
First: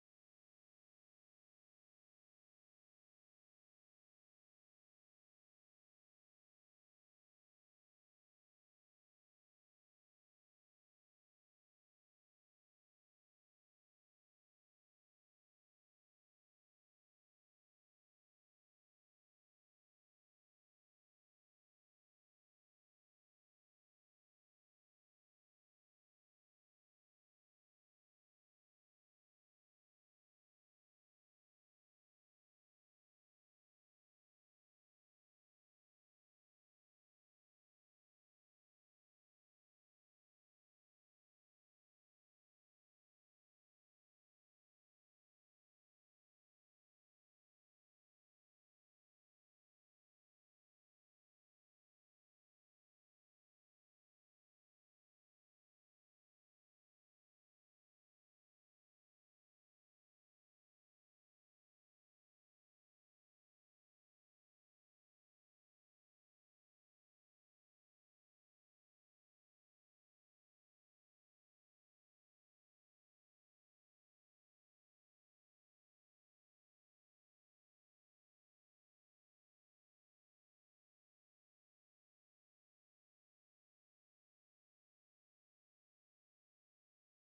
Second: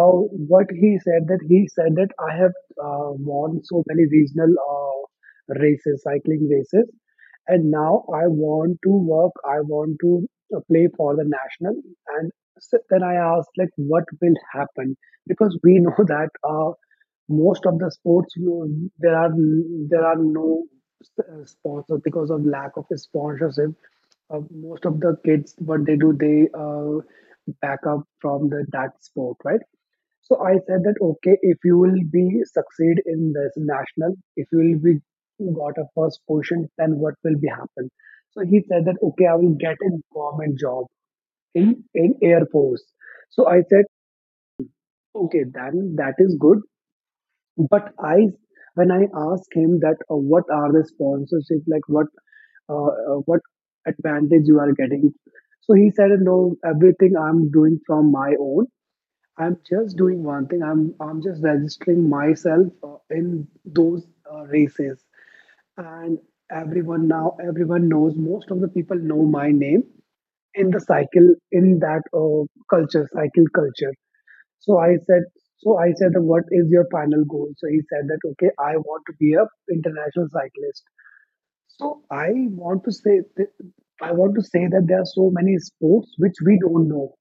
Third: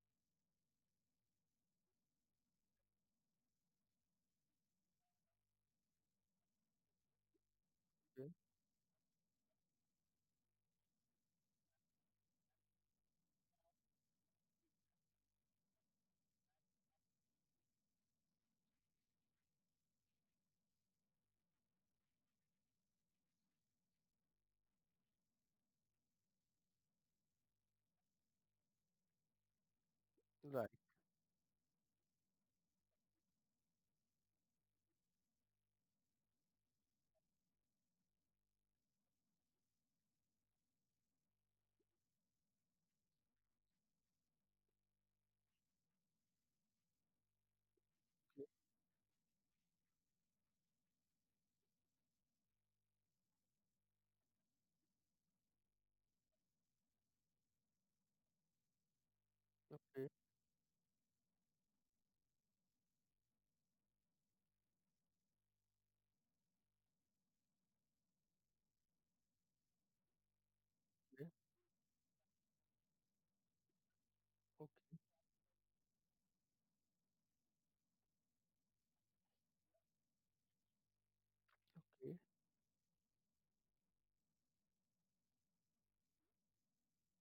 S3: uh, what he said that I have won so many regional races, cycling races. And now I
S1: Okay.
S3: want to work, I want to play for the national. And so then I asked, like, what will happen? Because we know that most of the sports, you know, there are no sponsors because of lack of sponsorship. Most of the kids, what they do, they back up from the that sport, right? So I
S1: Right.
S3: said that okay, if you will be succeed in this national, if you will be got a first position, then what will be happen? So he said that okay, I will get a government job in Air Force. So I said okay, then that is good. But I when I asked him that what are the sponsorship like, what advantage you are getting. So he said, no, everything I'm doing from my own. I'm just
S1: Okay.
S3: doing one thing. I'm just registering myself in those races, and everyone, now everyone knows. Most of the people know my name in the
S1: Okay.
S3: cycle, in that culture, cycle culture.
S1: Okay.
S3: So I said. So I said, "What is your final goal?" So he said that, "Okay, I want to be a international cyclist." So I want to say that there are so many sports which we don't know.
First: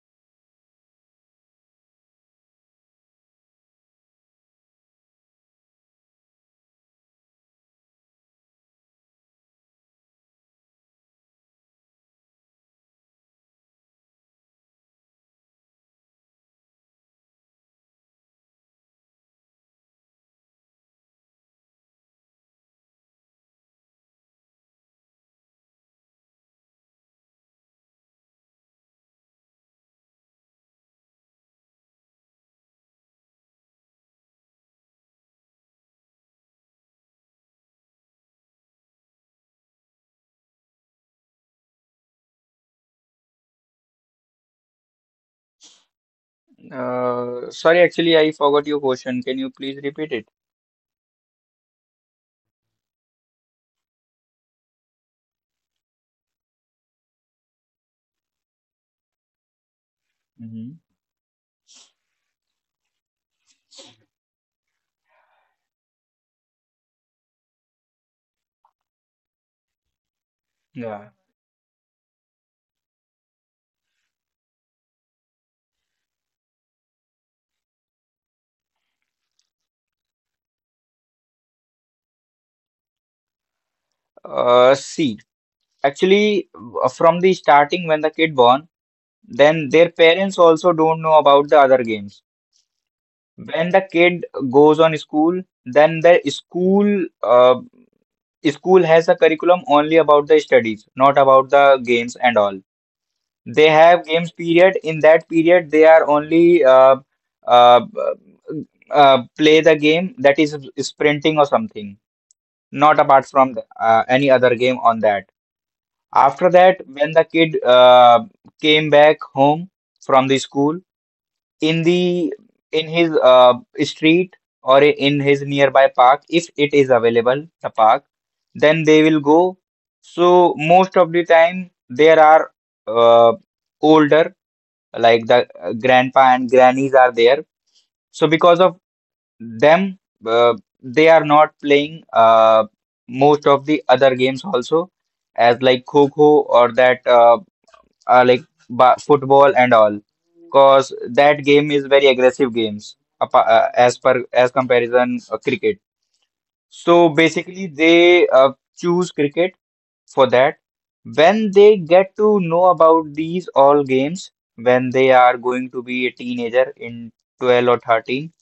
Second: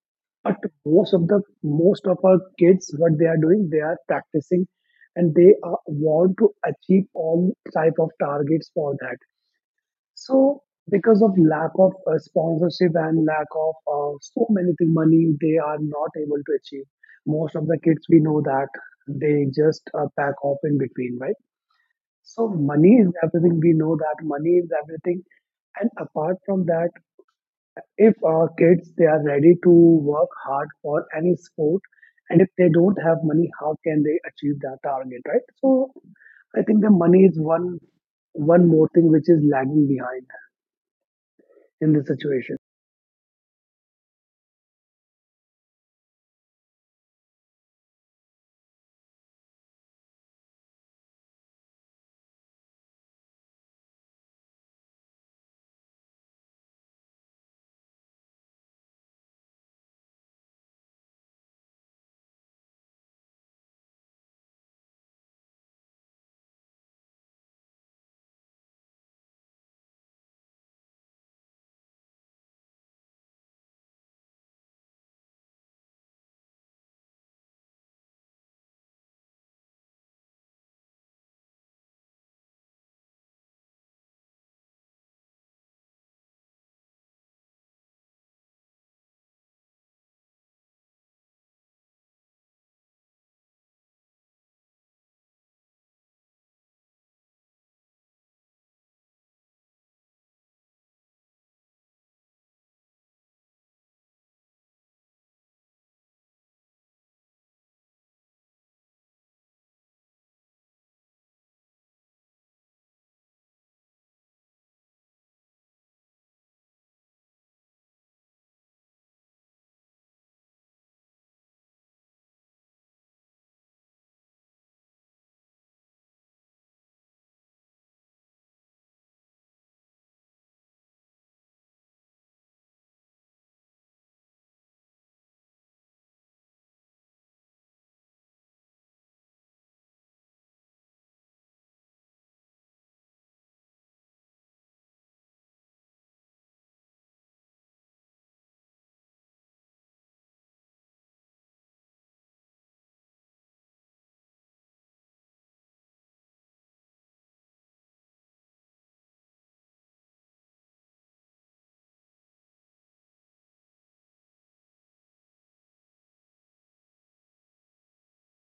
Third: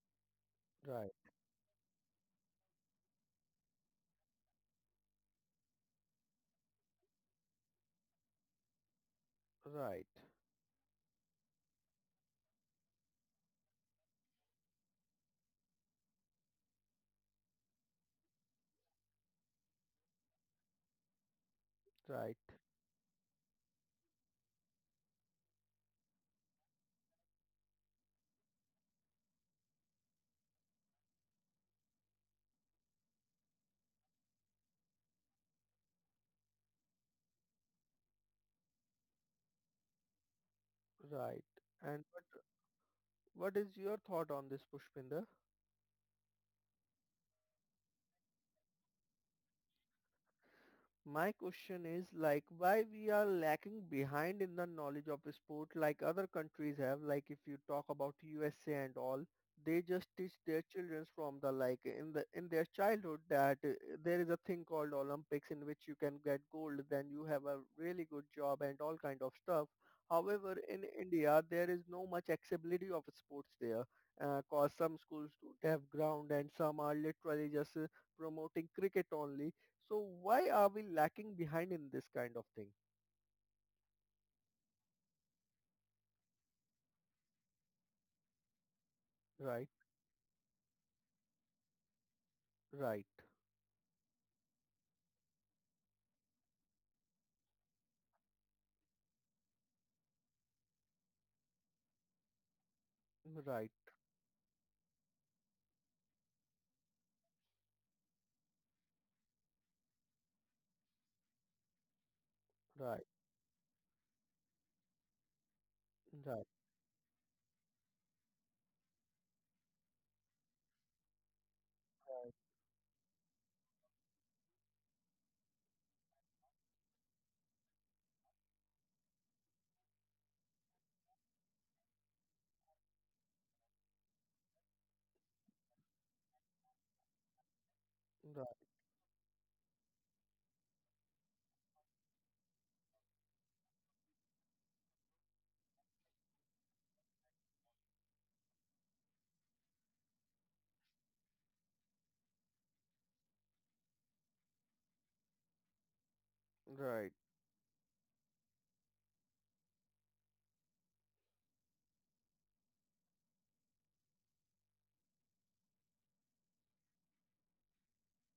S3: But
S1: Right.
S3: most of the most of our kids, what they are doing, they are practicing, and they are, want to achieve all type of targets for that.
S1: Right.
S3: So because of lack of sponsorship and lack of so many things, money, they are not able to achieve. Most of the kids we know that they just back off in between, right?
S1: Right.
S3: So money is everything. We know that money is everything. And apart from that, if our kids they are ready to work hard for any sport, and if they don't have money, how can they achieve that target, right? So I think the money is one more thing which is lagging behind
S1: Right.
S3: in
S1: And
S3: this
S1: what,
S3: situation.
S1: what is your thought on this, Pushpinder?
S2: Sorry, actually, I forgot your question. Can you please repeat it?
S1: My question is, like, why we are lacking behind in the knowledge of sport like other countries have. Like if you talk about USA and all, they just teach their
S2: Hmm.
S1: children from the, like, in their childhood that there is a thing called Olympics in which you can get gold, then you have a really good job and all kind of stuff. However, in
S2: Yeah.
S1: India there is no much accessibility of sports there, cause some schools don't have ground and some are literally just promoting cricket only. So why are we lacking behind in this kind of thing?
S2: See, actually, from the starting when the kid born, then
S1: Right.
S2: their parents also don't know about the other games.
S1: Right.
S2: When the kid goes on school, then the school school has a curriculum only about the studies, not about the games and all. They
S1: Right.
S2: have games period. In that period, they are only uh, play the game that is sprinting or something, not
S1: Right.
S2: apart from the, any other game on that.
S1: Right. Right.
S2: After that, when the kid came back home from the school, in the in his street or in his nearby park, if it is available, the park, then they will go. So most of the time, there are uh, older like the grandpa and grannies are there. So
S1: Right.
S2: because of them, uh, they are not playing most of the other games also, as like kho-kho or that like ba football and all, because that game is very aggressive games as per as comparison cricket.
S1: Right.
S2: So
S1: Right.
S2: basically, they choose cricket for that. When they get to know about these all games, when they are going to be a teenager in 12 or 13,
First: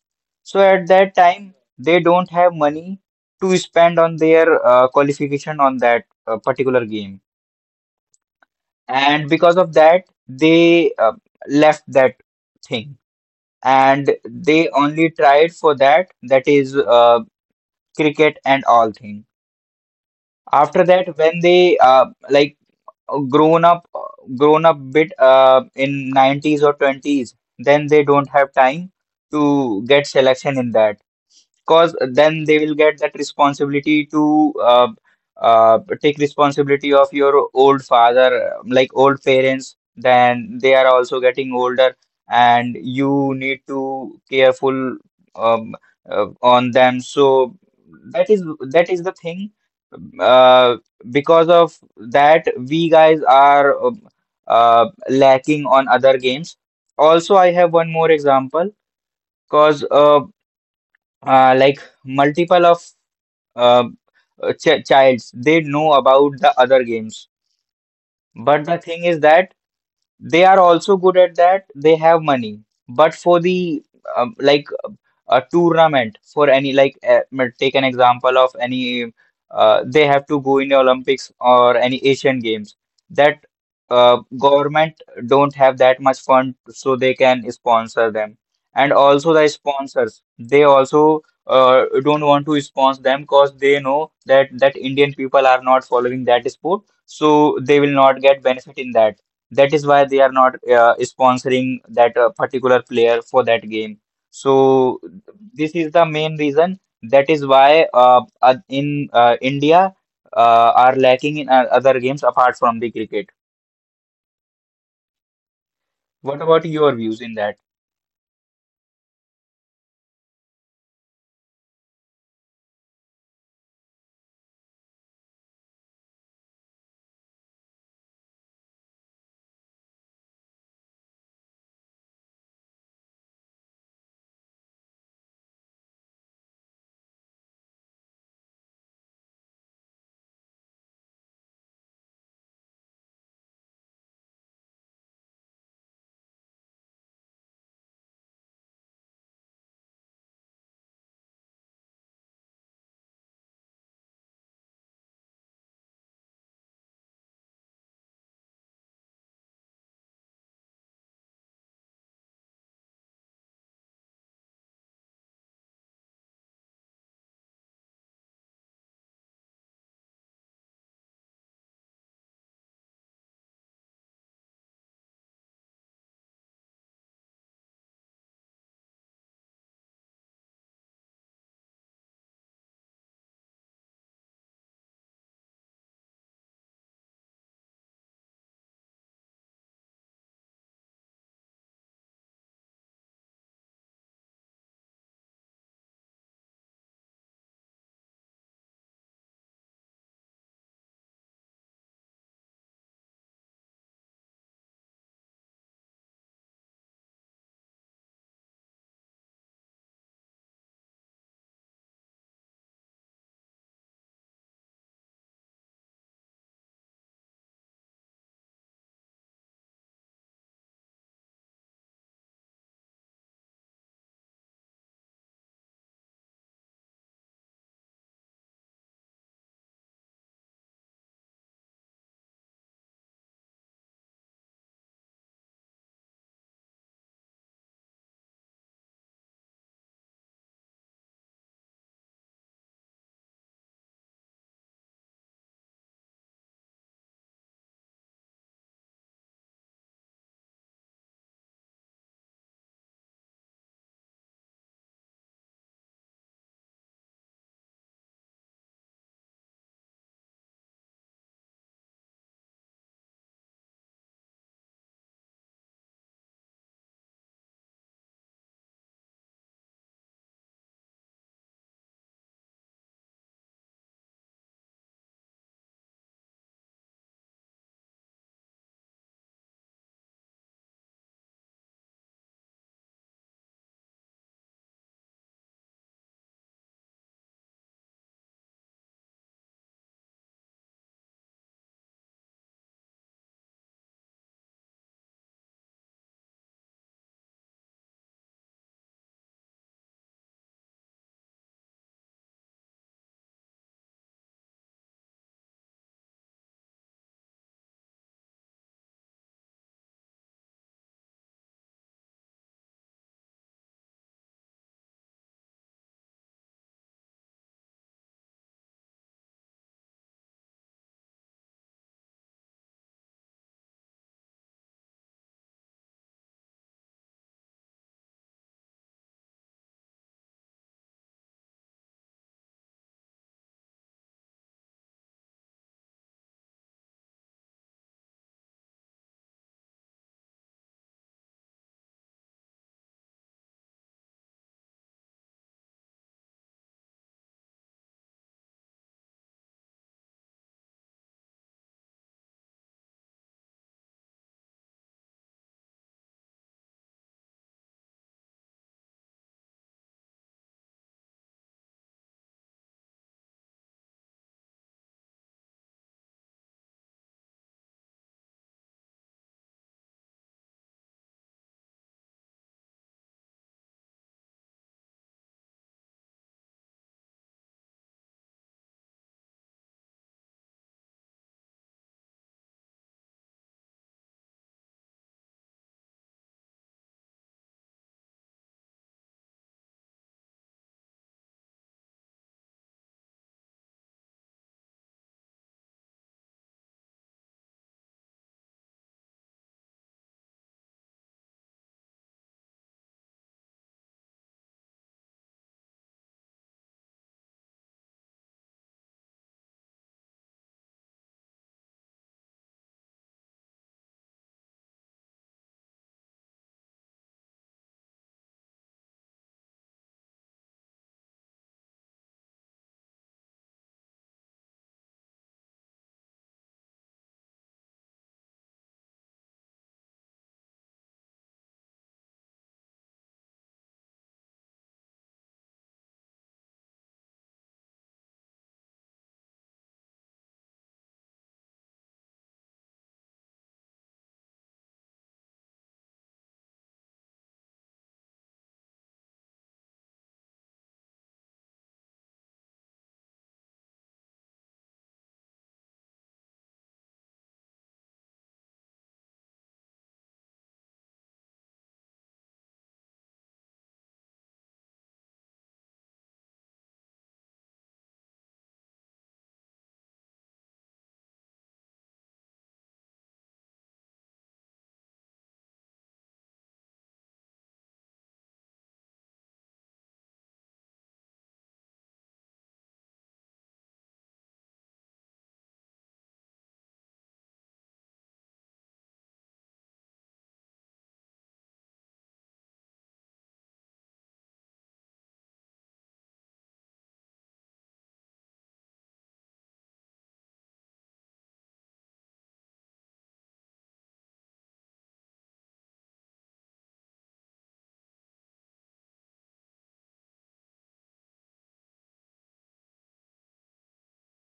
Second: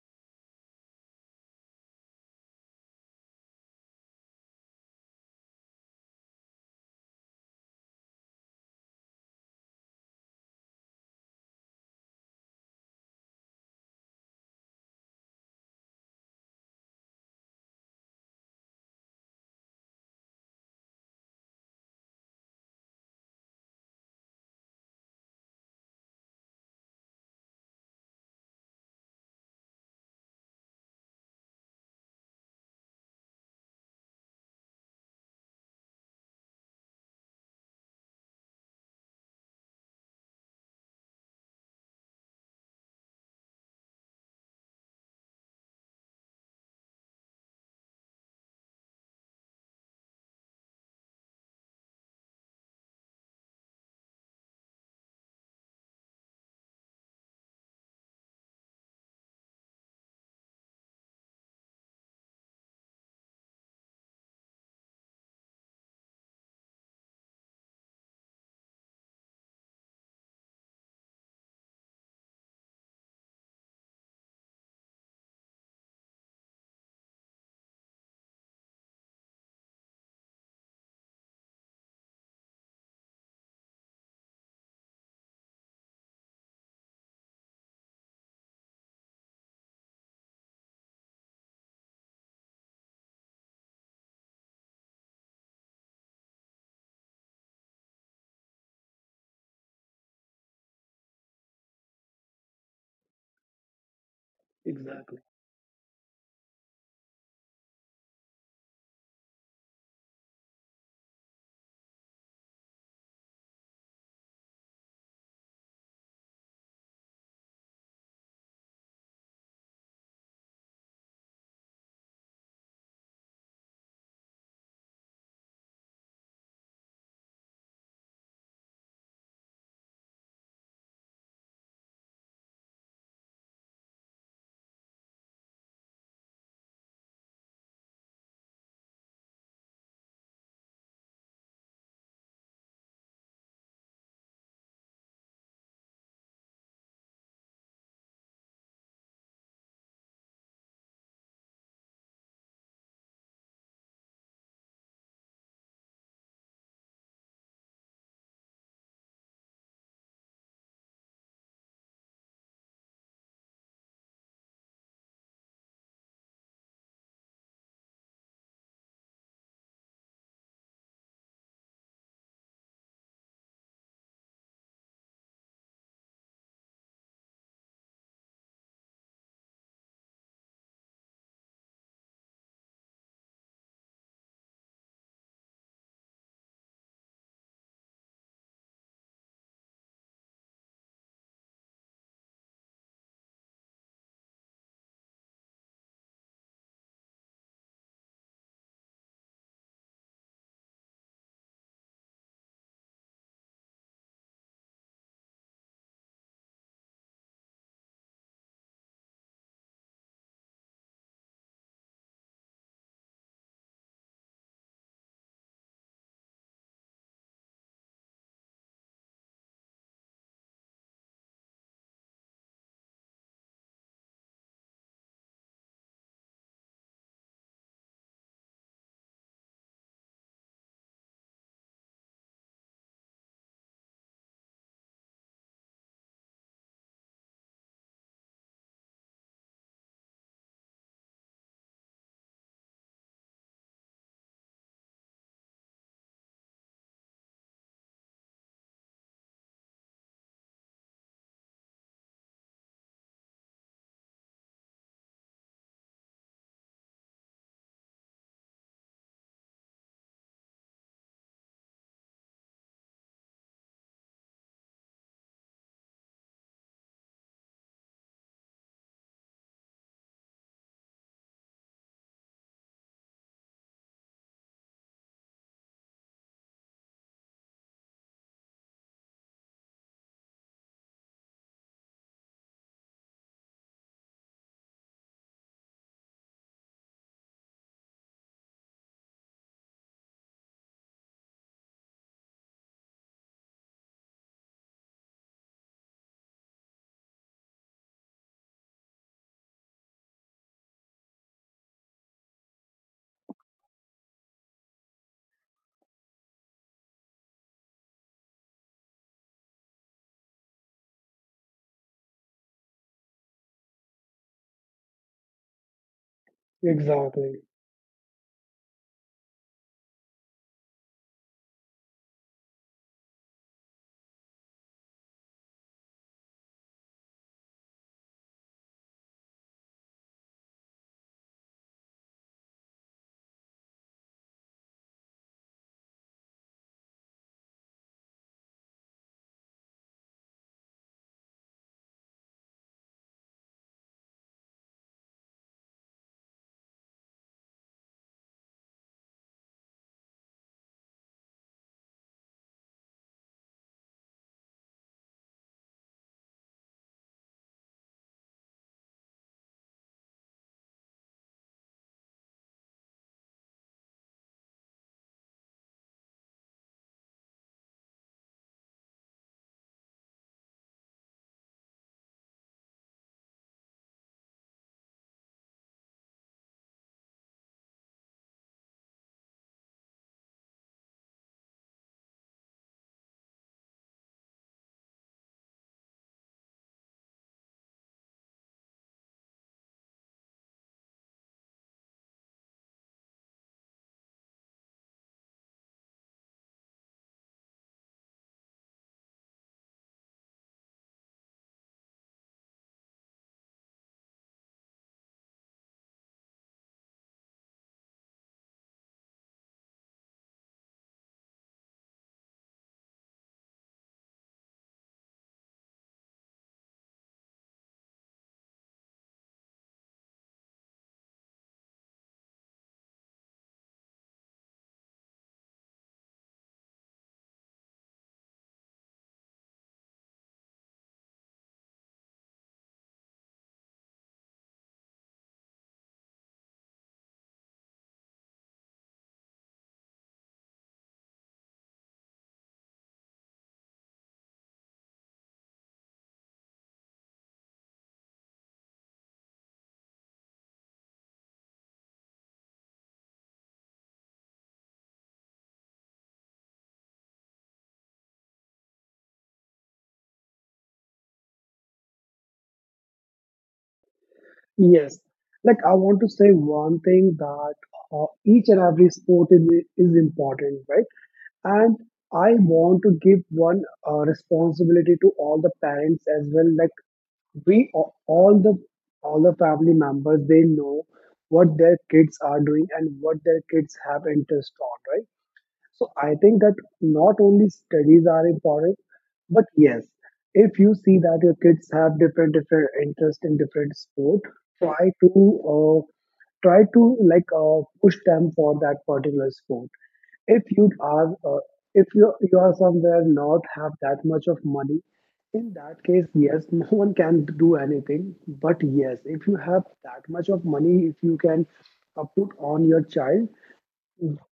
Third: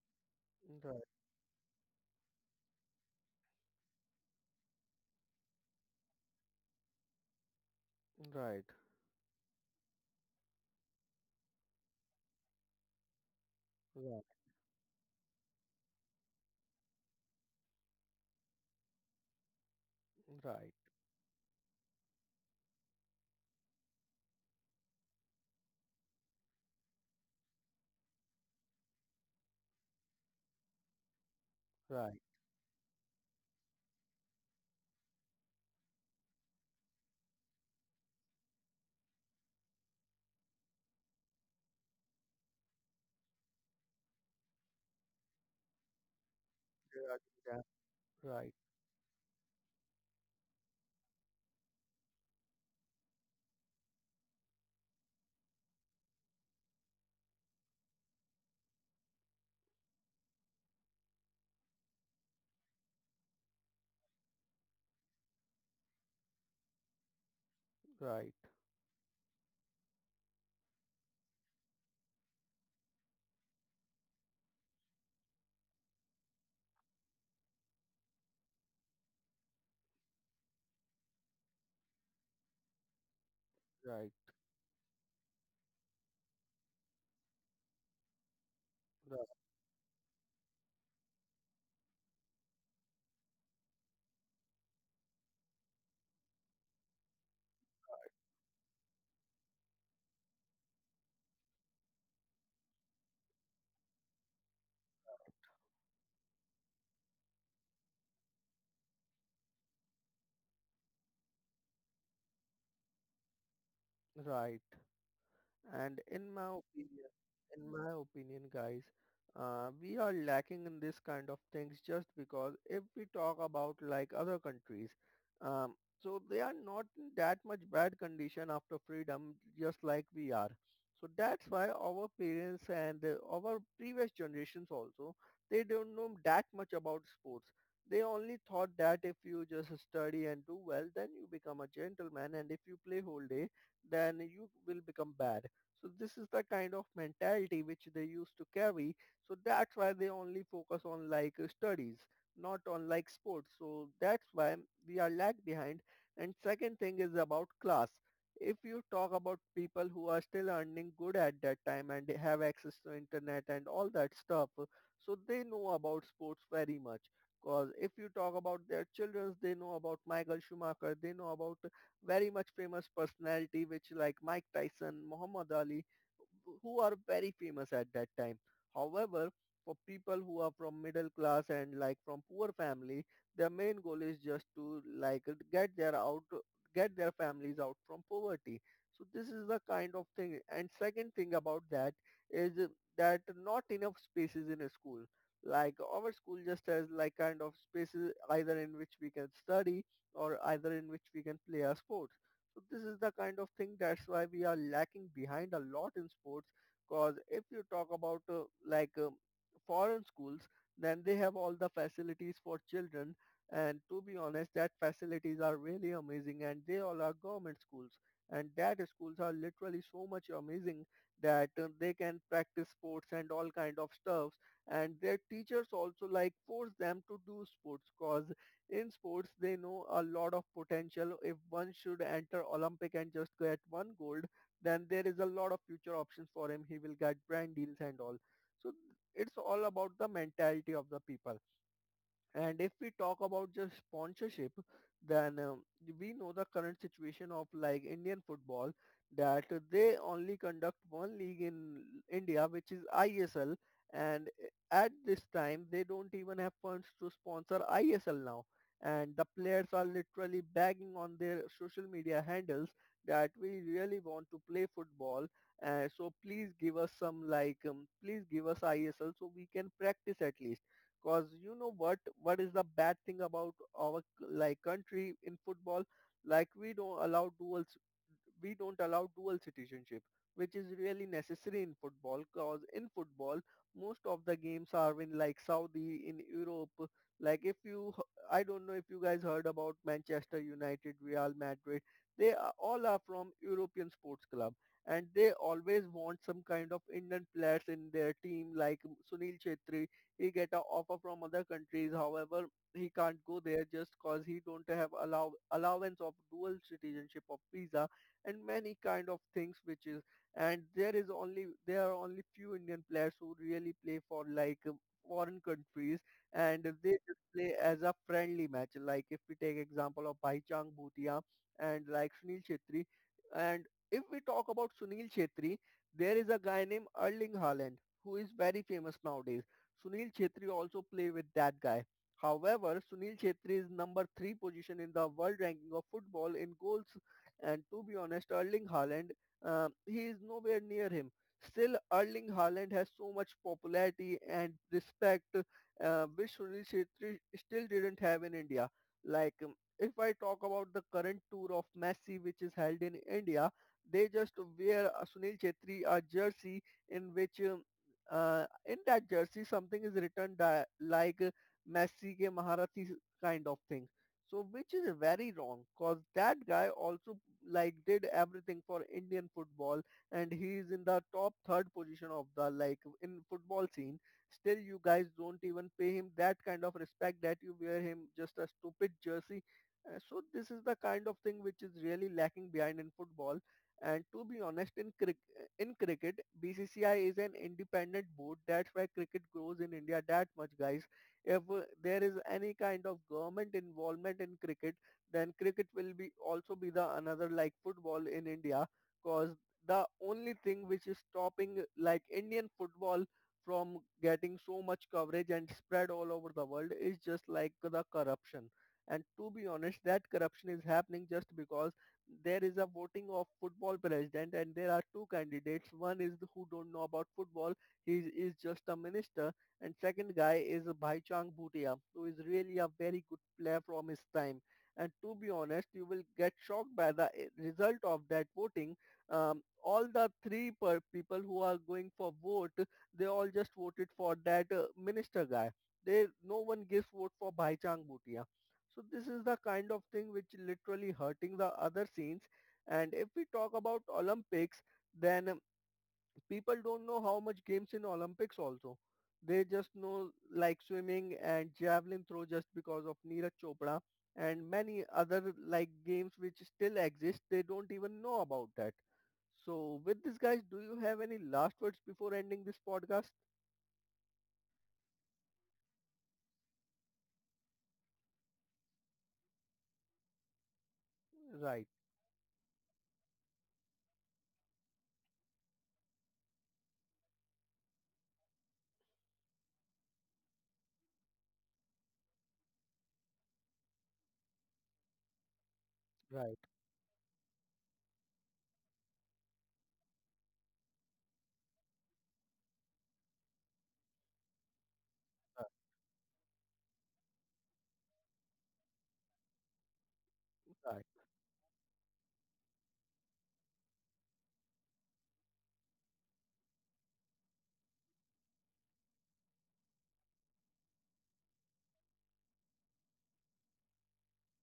S2: so at that time they don't have money to spend on their qualification on that particular game,
S1: Right.
S2: and because of that they left that thing, and they only tried for that, that is cricket and all thing.
S1: Right.
S2: After that, when they like grown up grown up bit in '90s or '20s, then they don't have time to get selection in that, because
S1: Right. Right.
S2: then they will get that responsibility to take responsibility of your old father, like old parents. Then they are also getting older, and you need to careful um, on them. So
S1: Yeah.
S2: that is
S1: Right.
S2: that is the thing. Uh, because of that, we guys are lacking on other games. Also, I have one more example because like multiple of uh, childs they know about the other games,
S1: Right.
S2: but the thing is that they are also good at that, they have money. But for the like a tournament for any like take an example of any they have to go in the Olympics or any Asian Games, that
S1: Right.
S2: government don't have that much fund so they can sponsor them. And also the sponsors, they also don't want to sponsor them because they know that that Indian people are not following that sport, so they will not get benefit in that. That is why they are not sponsoring that particular player for that game. So
S3: Exactly.
S2: this is the main reason. That is why in India are lacking in other games apart from the cricket.
S1: Right. Right. And in
S2: What
S1: my
S2: about your
S1: opinion,
S2: views in that?
S1: in my opinion, guys, we are lacking in this kind of things just because if we talk about like other countries, um, so they are not in that much bad condition after freedom, just like we are. So that's why our parents and our previous generations also, they don't know that much about sports. They only thought that if you just study and do well, then you become a gentleman, and if you play whole day, then you will become bad. So this is the kind of mentality which they used to carry. So that's why they only focus on like studies, not on like sports. So that's why we are lag behind. And second thing is about class. If you talk about people who are still earning good at that time and they have access to internet and all that stuff, so they know about sports very much. Because if you talk about their children, they know about Michael Schumacher, they know about very much famous personality, which like Mike Tyson, Muhammad Ali, who are very famous at that time. However, for people who are from middle class and like from poor family, their main goal is just to like get their out get their families out from poverty. So this is the kind of thing. And second thing about that is that not enough spaces in a school. Like our school just has like kind of spaces either in which we can study or either in which we can play our sports. So this is the kind of thing, that's why we are lacking behind a lot in sports, because if you talk about like foreign schools, then they have all the facilities for children. And to be honest, that facilities are really amazing, and they all are government schools. And that schools are literally so much amazing that they can practice sports and all kind of stuffs. And their teachers also like force them to do sports, cause in sports they know a lot of potential. If one should enter Olympic and just get one gold, then there is a lot of future options for him. He will get brand deals and all. So it's all about the mentality of the people. And if we talk about just sponsorship, then we know the current situation of like Indian football, that they only conduct one league in India, which is ISL. And at this time, they don't even have funds to sponsor ISL now. And the players are literally begging on their social media handles that we really want to play football. So please give us some, like, please give us ISL so we can practice at least. Cause you know what? What is the bad thing about our, like, country in football? Like we don't allow dual, we don't allow dual citizenship, which is really necessary in football. Cause in football, most of the games are in like Saudi, in Europe. Like if you, I don't know if you guys heard about Manchester United, Real Madrid. All are from European sports club, and they always want some kind of Indian players in their team, like Sunil Chhetri. He get a offer from other countries. However, he can't go there just cause he don't have allowance of dual citizenship of visa and many kind of things. Which is and there is only There are only few Indian players who really play for like foreign countries, and they just
S3: Exactly.
S1: play as a friendly match. Like if we take example of Bhaichang Bhutia and like Sunil Chhetri, and if we talk about Sunil Chhetri, there is a guy named Erling Haaland who is very famous nowadays. Sunil Chhetri also play with that guy. However, Sunil Chhetri is number three position in the world ranking of football in goals, and to be honest, Erling Haaland, he is nowhere near him. Still, Erling Haaland has so much popularity and respect, which Sunil Chhetri still didn't have in India. Like, if I talk about the current tour of Messi, which is held in India, they just wear Sunil Chhetri a jersey, in which in that jersey something is written like "Messi ke Maharati" kind of thing. So which is very wrong, because that guy also like did everything for Indian football, and he is in the top third position of the, like, in football scene. Still you guys don't even pay him that kind of respect that you wear him just a stupid jersey. So this is the kind of thing which is really lacking behind in football. And to be honest, in cricket, BCCI is an independent board. That's why cricket grows in India that much, guys. If there is any kind of government involvement in cricket, then cricket will be also be the another like football in India, cause the only thing which is stopping like Indian football from getting so much coverage and spread all over the world is just like the corruption. And to be honest, that corruption is happening just because there is a voting of football president, and there are two candidates. One is who don't know about football, he is just a minister. And second guy is Bhaichang Bhutia, who is really a very good player from his time. And to be honest, you will get shocked by the result of that voting. um, all the three per people who are going for vote, they all just voted for that minister guy. They No one gives vote for Bhaichang Bhutia. So this is the kind of thing which literally hurting the other scenes. And if we talk about Olympics, then people don't know how much games in Olympics also. They just know like swimming and javelin throw just because of Neeraj Chopra, and many other like games which still exist. They don't even know about that. So with this guys, do you have any last words before ending this podcast?
S3: Yes. Like I want to say one thing that each and every sport is important, right?
S1: Right.
S3: And I want to give one responsibility to all the parents as well. Like we a- all the all the family members they know what their kids are doing and what their kids have interest on, right? So I
S1: Right.
S3: think that not only studies are important, but yes, if you see that your kids have different different interest in different sport, try to uh, try to like push them for that particular sport. If
S1: Right.
S3: you
S1: Right.
S3: are if you you are somewhere not have that much of money, in that case, yes, no one can do anything. But yes, if you have that much of money, if you can put on your child,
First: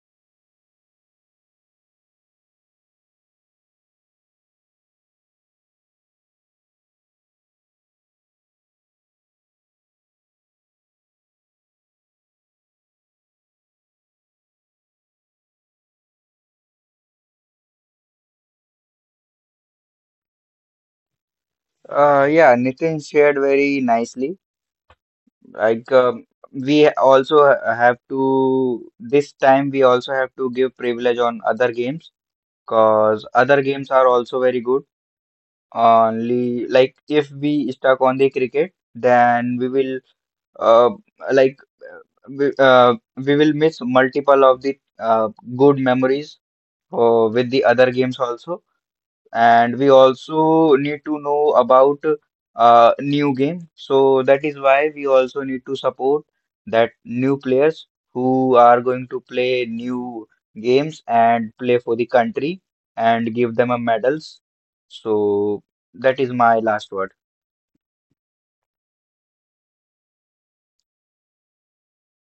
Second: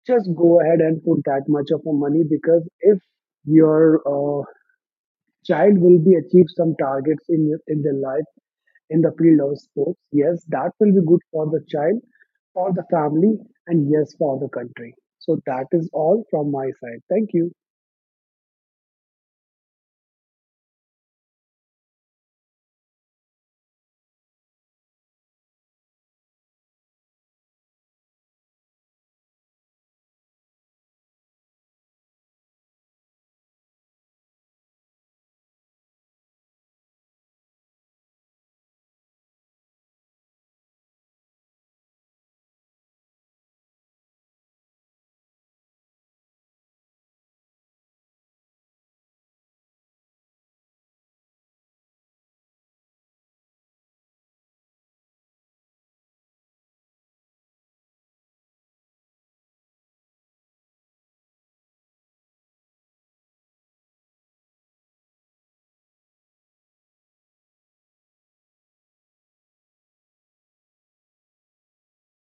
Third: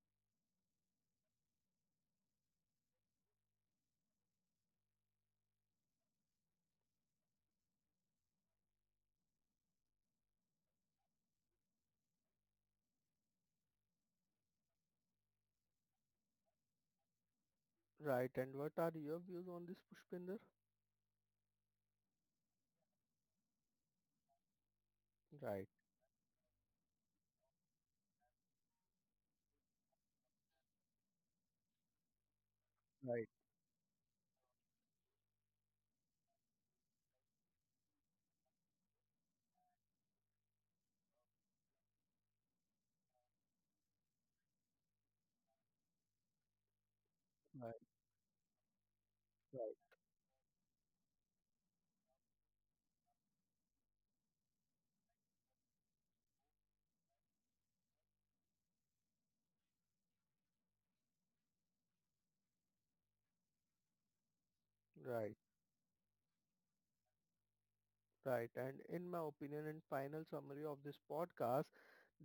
S3: just go ahead and put that much of a money, because if your child will be achieve some targets in in their life in the field of sports, yes, that will be good for the child, for the family, and yes, for the country. So that is all from my side. Thank you.
S1: Right. And what are your views on this, Pushpinder?
S2: Yeah, Nitin shared very nicely.
S1: Right.
S2: Like, we also have to, this time we also have to give privilege on other games because
S1: Right.
S2: other games are also very good. Only, like, if we stuck on the cricket, then we will uh, like uh, we will miss multiple of the good memories with the
S1: Right.
S2: other games also, and we also need to know about new game. So that is why we also need to support that new players who are going to play new games and play for the country and give them a medals.
S1: Right. Right.
S2: So that is my last word.
S1: Right. And in my opinion and final summary of this podcast,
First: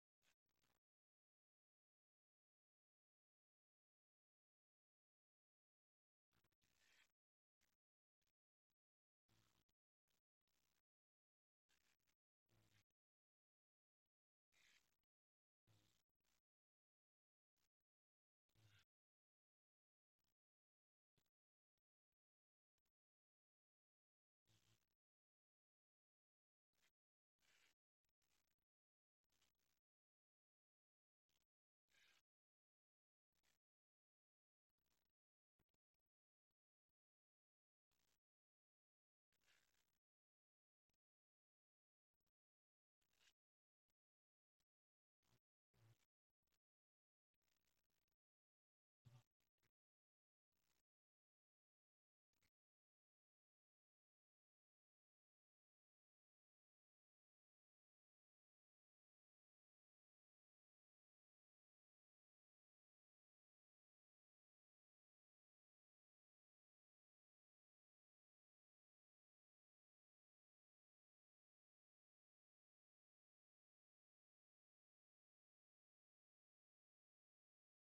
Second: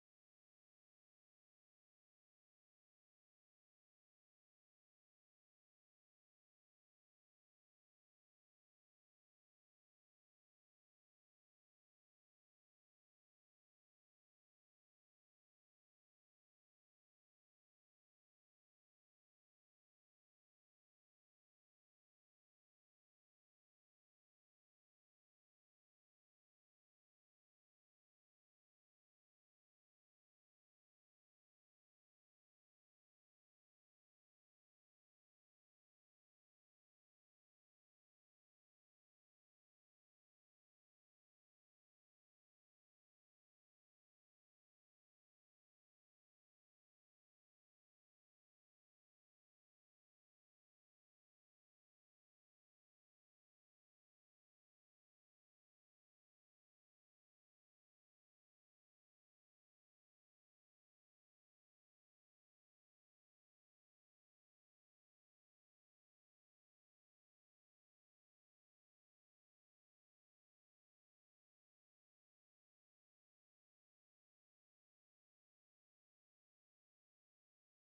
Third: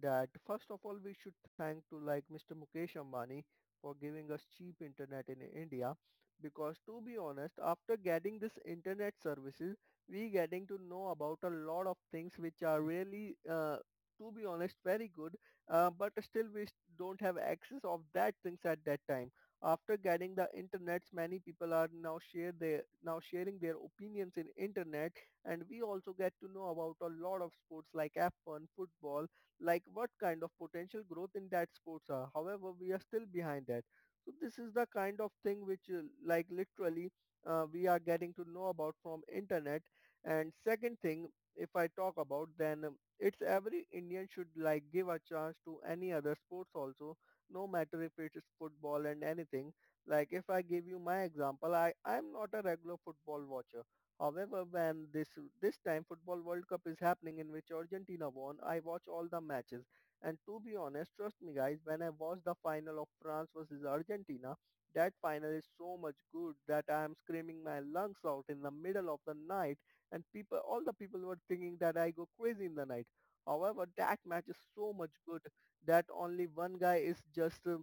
S1: that first of all, we should thank to like Mr. Mukesh Ambani for giving us cheap internet in India. Because to be honest, after getting this internet services, we getting to know about a lot of things which are really, to be honest, very good. But still, we don't have access of that things at that time. After getting the internets, many people are now sharing their opinions in internet, and we also get to know about a lot of sports like F1, football, like what kind of potential growth in that sports are. However, we are still behind that. So this is the kind of thing which like literally we are getting to know about from internet. And second thing, if I talk about then it's every Indian should like give a chance to any other sports also, no matter if it is football and anything. Like if I give you my example, I'm not a regular football watcher. However, when this time Football World Cup is happening in which Argentina won, I watch all the matches. And to be honest, trust me guys, when I watched the final of France versus Argentina, that final is so much good that I am screaming my lungs out in the middle of the night, and people all the people were thinking that I go crazy in the night. However, that match is so much good that only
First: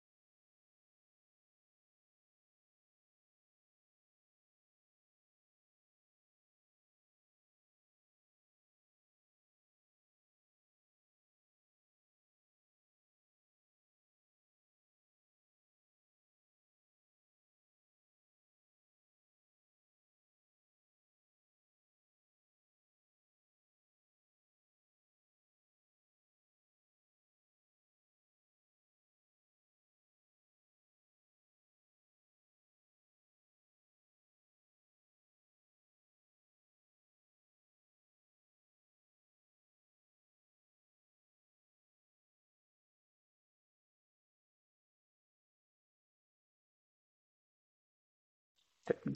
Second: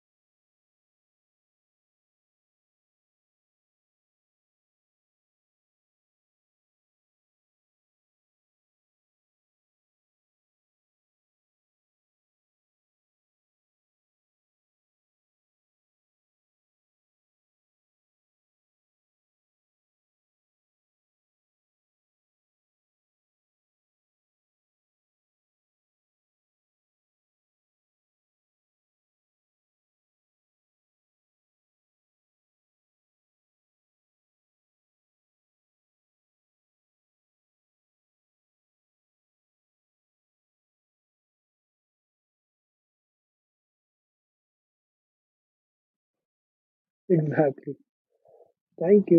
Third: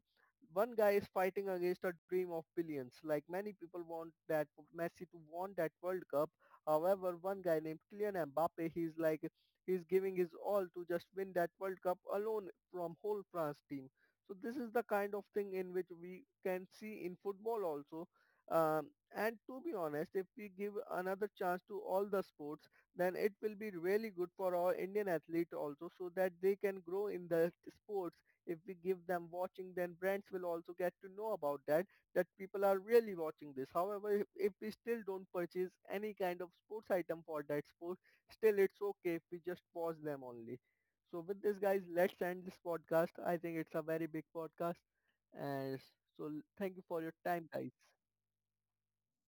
S1: one guy is fighting against a dream of billions. Like many people want that Messi to won that World Cup. However, one guy named Kylian Mbappe, he's giving his all to just win that World Cup alone from whole France team. So this is the kind of thing in which we can see in football also. Um, and to be honest, if we give another chance to all the sports, then it will be really good for our Indian athlete also so that they can grow in the sports. If we give them watching, then brands will also get to know about that, that people are really watching this. However, if we still don't purchase any kind of sports item for that sport, still it's okay if we just pause them only. So with this, guys, let's end this podcast. I think it's a very big podcast. And so thank you for your time, guys.
S3: Exactly. Thank you.